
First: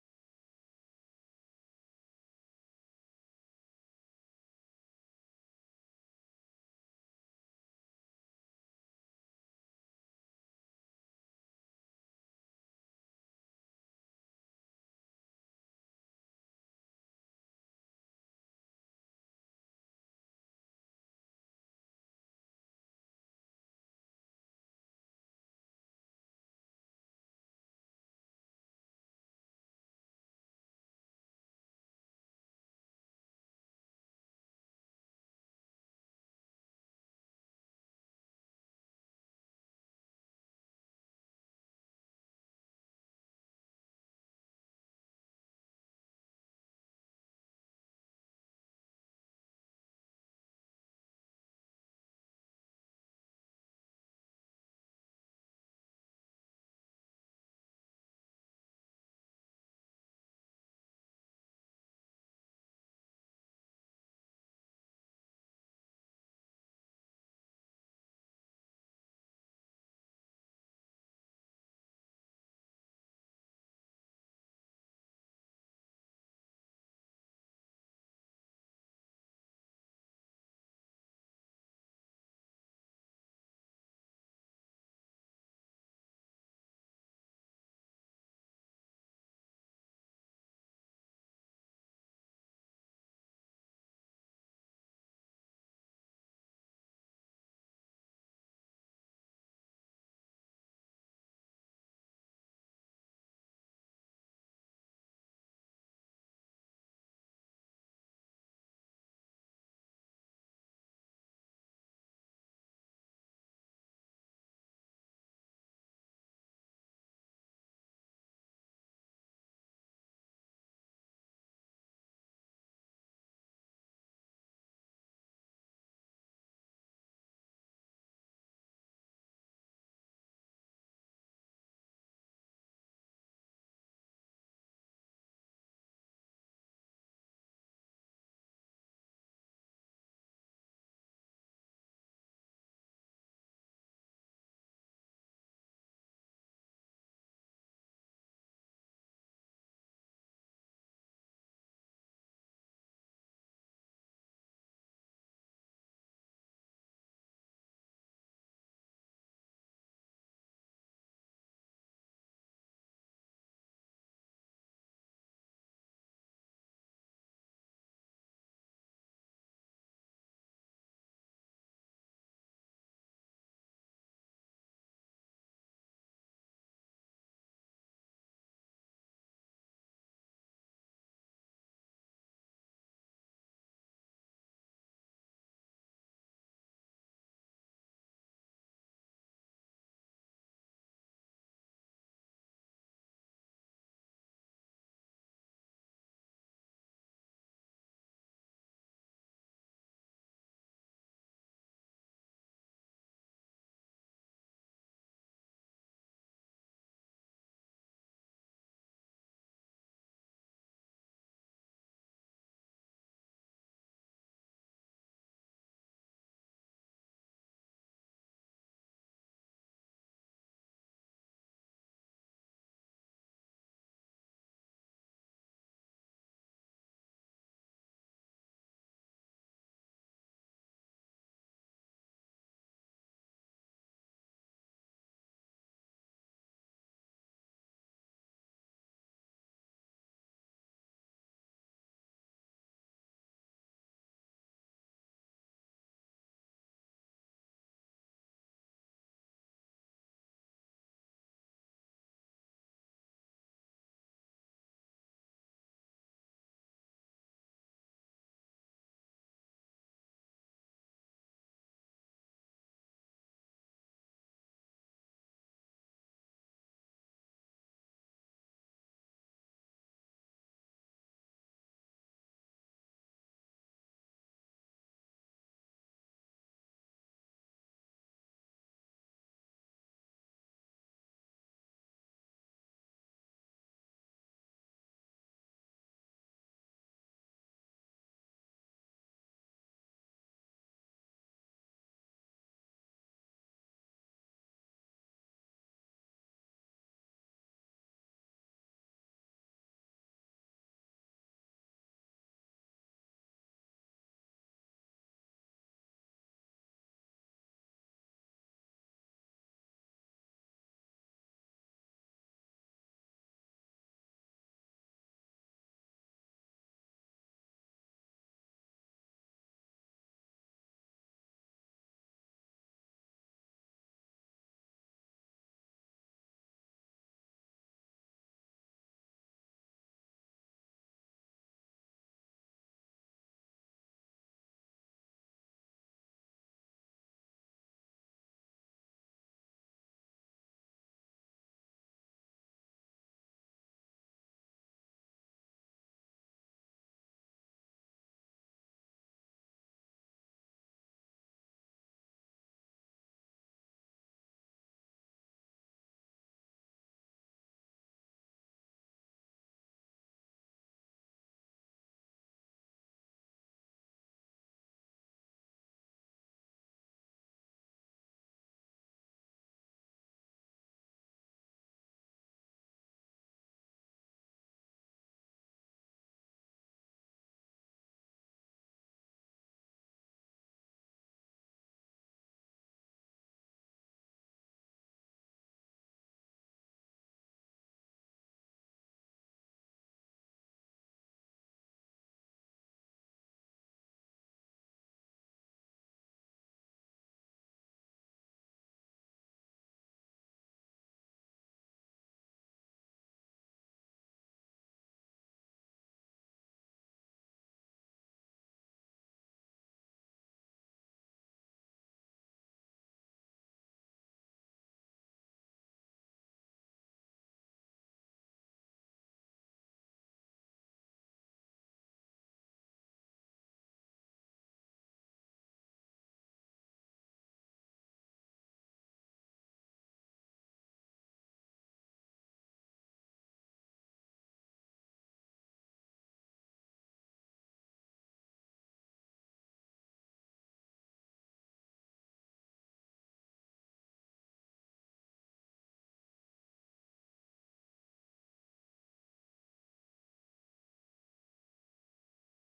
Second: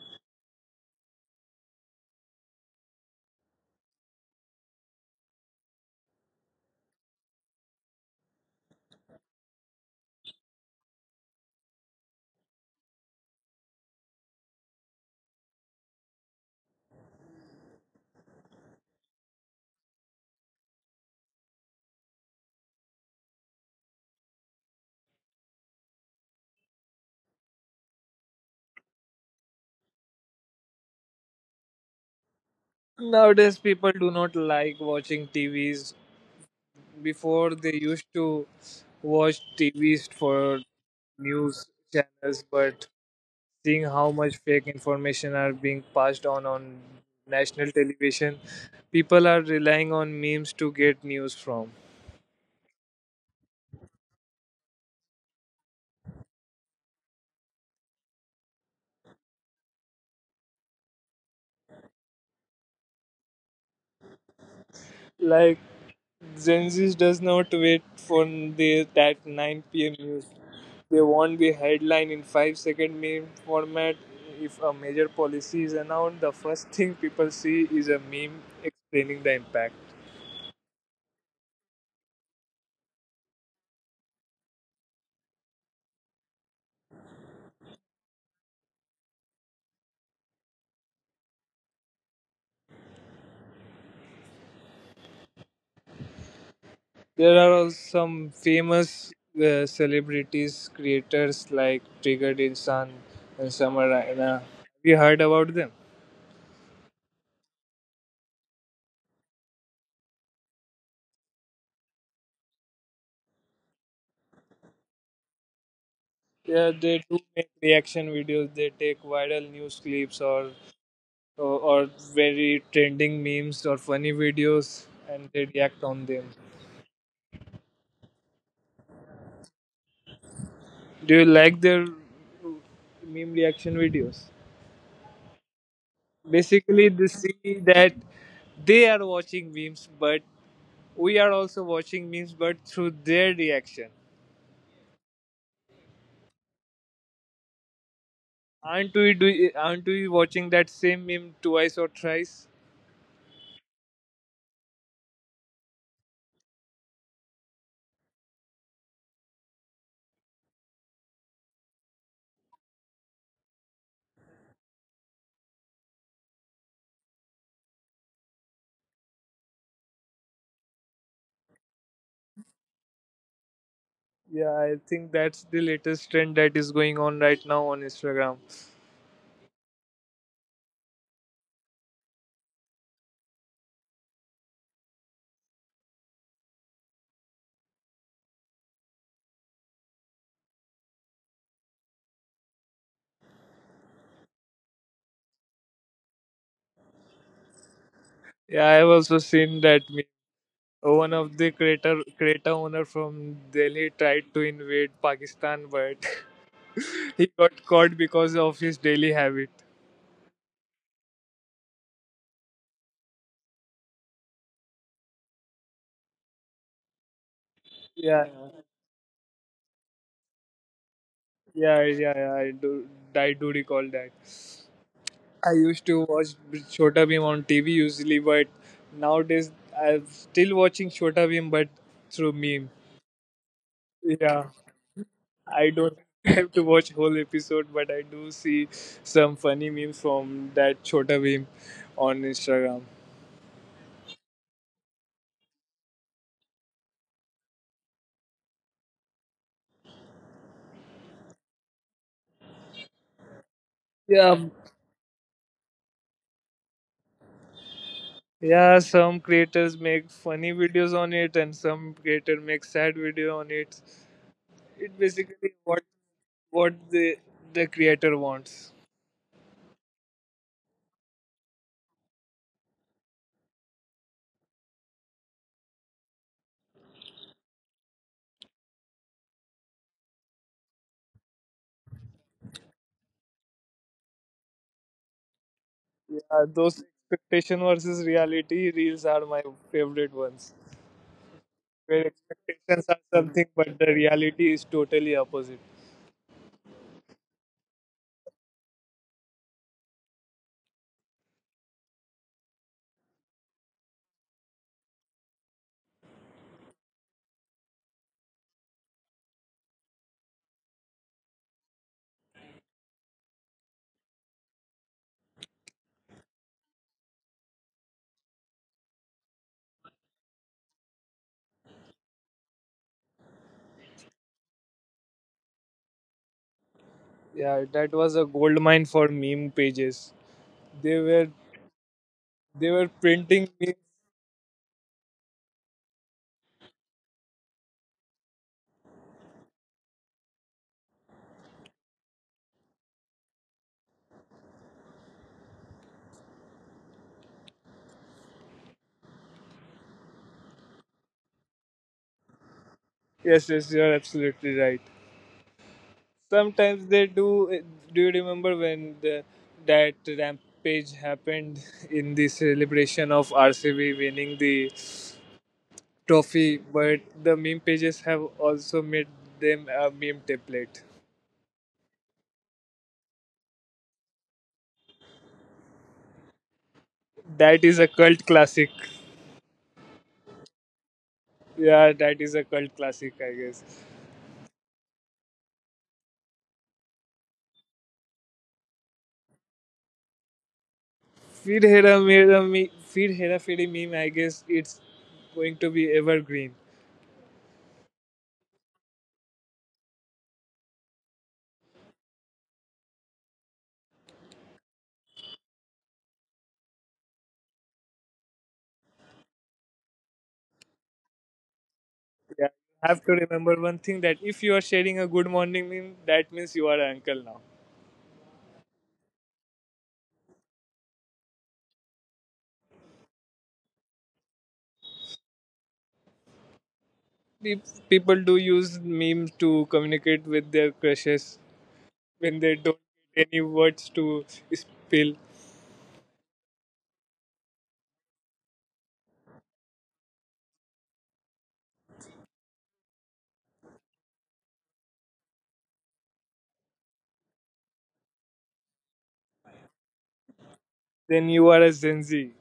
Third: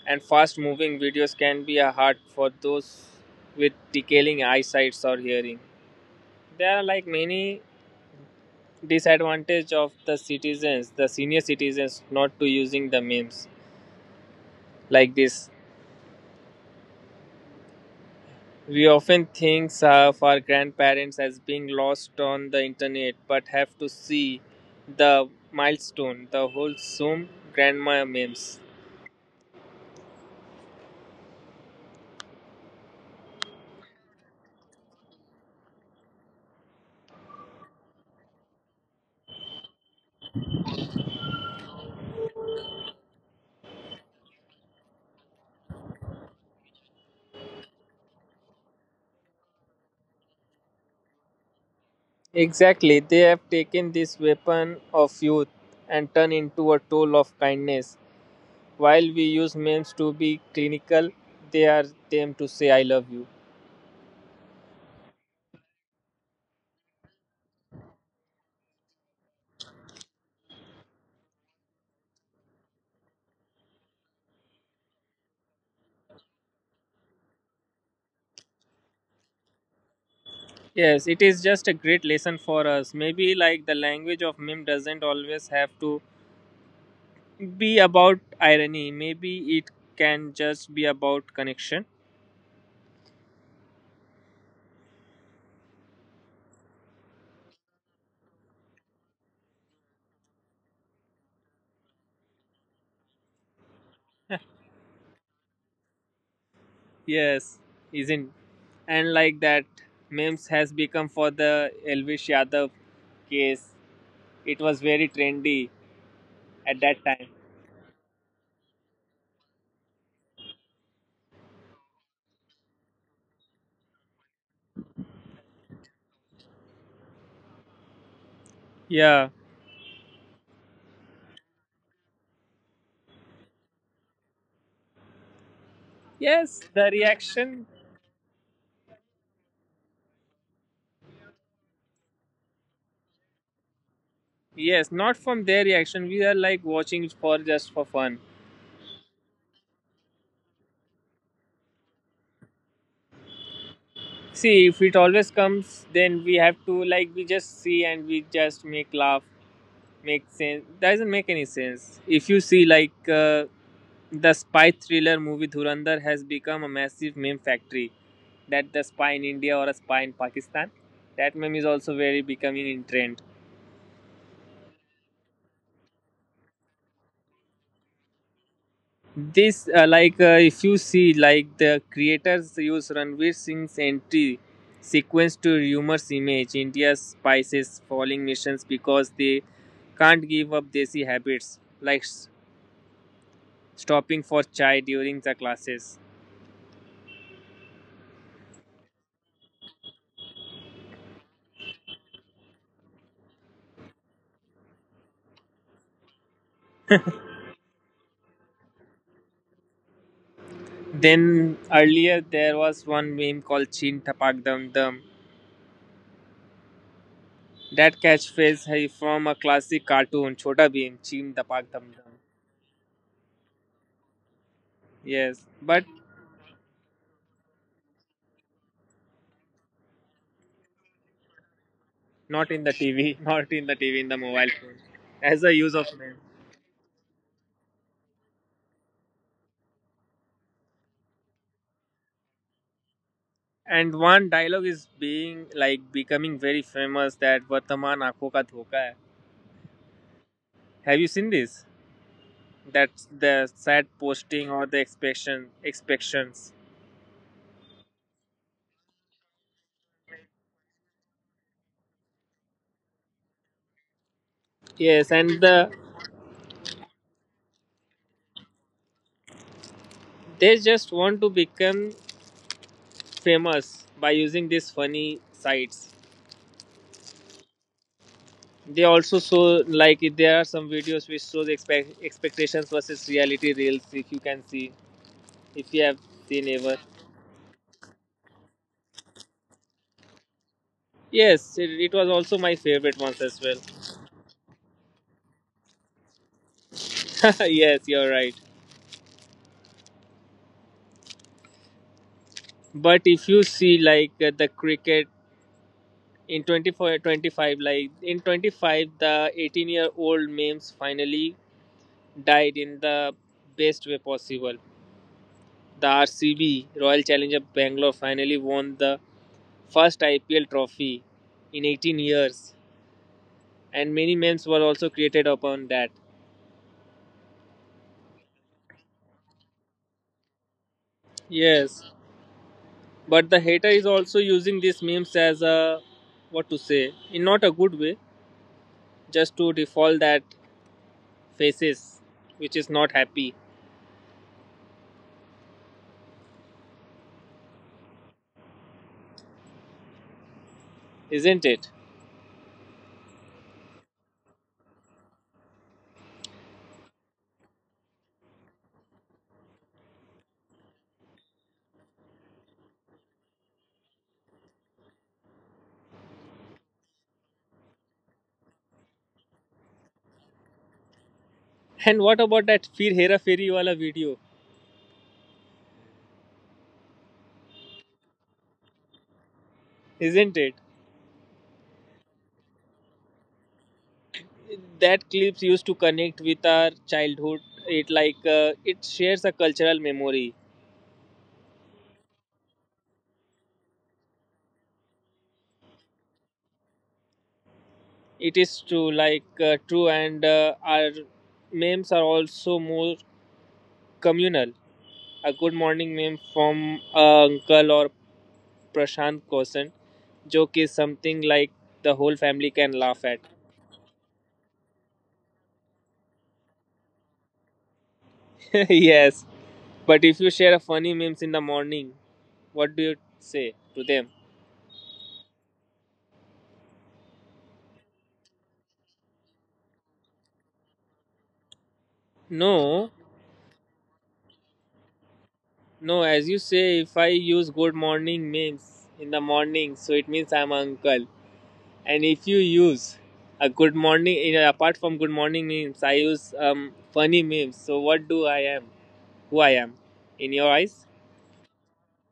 and fast moving videos can be a hard for those with decaying eyesight or hearing. There are like many disadvantage of the citizens, the senior citizens not to using the memes like this. We often think of our grandparents as being lost on the internet, but have to see the milestone, the whole Zoom grandma memes. Nowadays, people do not like watching TVs. Before they used to watch TVs for news channels, but seeing how much fake information are being passed on national television, people are relying on memes to get news from. Exactly, they have taken this weapon of youth and turned into a tool of kindness. While we use memes to be clinical, they are them to say I love you. Like Gen Z does not wait for that 9 p.m. news, they want the headline in 5-second meme format. If a major policy is announced, the first thing people see is a meme explaining the impact. Yes, it is just a great lesson for us. Maybe like the language of meme doesn't always have to be about irony. Maybe it can just be about connection. There are also some famous celebrities, creators like Triggered Insan and Summer Raina. Have you heard about them? Yes, isn't, and like that memes has become for the Elvish Yadav case. It was very trendy Yeah, they at do that make time. reaction videos. They take viral news clips, or very trending memes or funny videos, and they react on them. Yeah. Do you like their meme reaction videos? Yes, Basically, they the see reaction. that they are watching memes, but we are also watching memes, but through their reaction. Yes, not from their reaction. We are like watching for just for fun. Aren't we do? Aren't we watching that same meme twice or thrice? See, if it always comes, then we have to like we just see and we just make laugh. Make sense doesn't make any sense if you see, like the spy thriller movie Dhurandhar has become a massive meme factory, that the spy in India or a spy in Pakistan, that meme is also very becoming in trend. Yeah, I think that's the latest trend that is going on right now on Instagram. This like, if you see like, the creators use Ranveer Singh's entry sequence to humorous image India's spices falling missions, because they can't give up desi habits like stopping for chai during the classes. Yeah, I have also seen that meme. One of the creator owner from Delhi tried to invade Pakistan, but he got caught because of his daily habit. Then earlier there was one meme called Chin Tapak Dum Dum. That Yeah, catchphrase is from a classic cartoon, Chota Bheem, Chin Tapak Dum Dum. yeah. I do. I do recall that. Yes, I used but to watch Chota Bheem on TV usually, but nowadays I'm still watching Chota Bheem, but through not in meme. the TV, not in the TV, in the Yeah, mobile phone, as a I use of don't meme. have to watch whole episode, but I do see some funny memes from that Chota Bheem on Instagram. And one dialogue is being like becoming very famous, that Vartaman Aankhon Ka Dhoka Hai. Have you seen this? That's the sad Yeah, posting or the expectations. yeah. Some creators make funny videos on it, and some creator make sad video on it. It Yes, and basically what the creator wants. they just want to become famous by using these funny sites. They also show like there are some videos which shows expectations versus reality reels. If you can see, if you have Yeah, seen ever, those expectation versus reality reels are my favorite ones. yes, it was Where also my expectations favorite are ones as something, well. but the reality is totally opposite. Yes, you're right. But if you see like the cricket in 24, 25, like in 25, the 18-year-old memes finally died in the best way possible. The RCB Royal Challenger Bangalore finally won the first IPL trophy in 18 years, and many memes were also created upon that. Yeah, that was a gold mine for meme pages. They were Yes, they were but the printing hater memes. is also using these memes as a what to say in not a good way, just to default that faces which is not happy, isn't it? Yes, yes, you're absolutely right. Sometimes they do. Do you remember when the that rampage happened in the celebration of RCB winning the trophy? But the meme pages have also made them a meme template. And what about that Fir Hera Feri wala video, That is a cult classic. isn't it? Yeah, that is a cult classic, I guess. That clips used to connect with our childhood. It, like it shares a cultural memory. Fir Hera Fir Hera Feri meme, I guess it's going to be evergreen. It is true, like true, and our memes are also more communal. A good morning meme from Uncle or Prashant Kosan joke is something like the whole Yeah, family can you have laugh to at. remember one thing that if you are sharing a good morning meme, that means you are an uncle now. Yes, but if you share a funny memes in the morning, what do you say to them? Pe- People do use memes to communicate with their crushes when they don't No, get any words to spill. no, as you say, if I use good morning memes in the morning, so it means I'm uncle. And if you use a good morning apart from good morning memes, I use funny memes, so what do I am, who I am in your eyes? Then you are a Gen Z.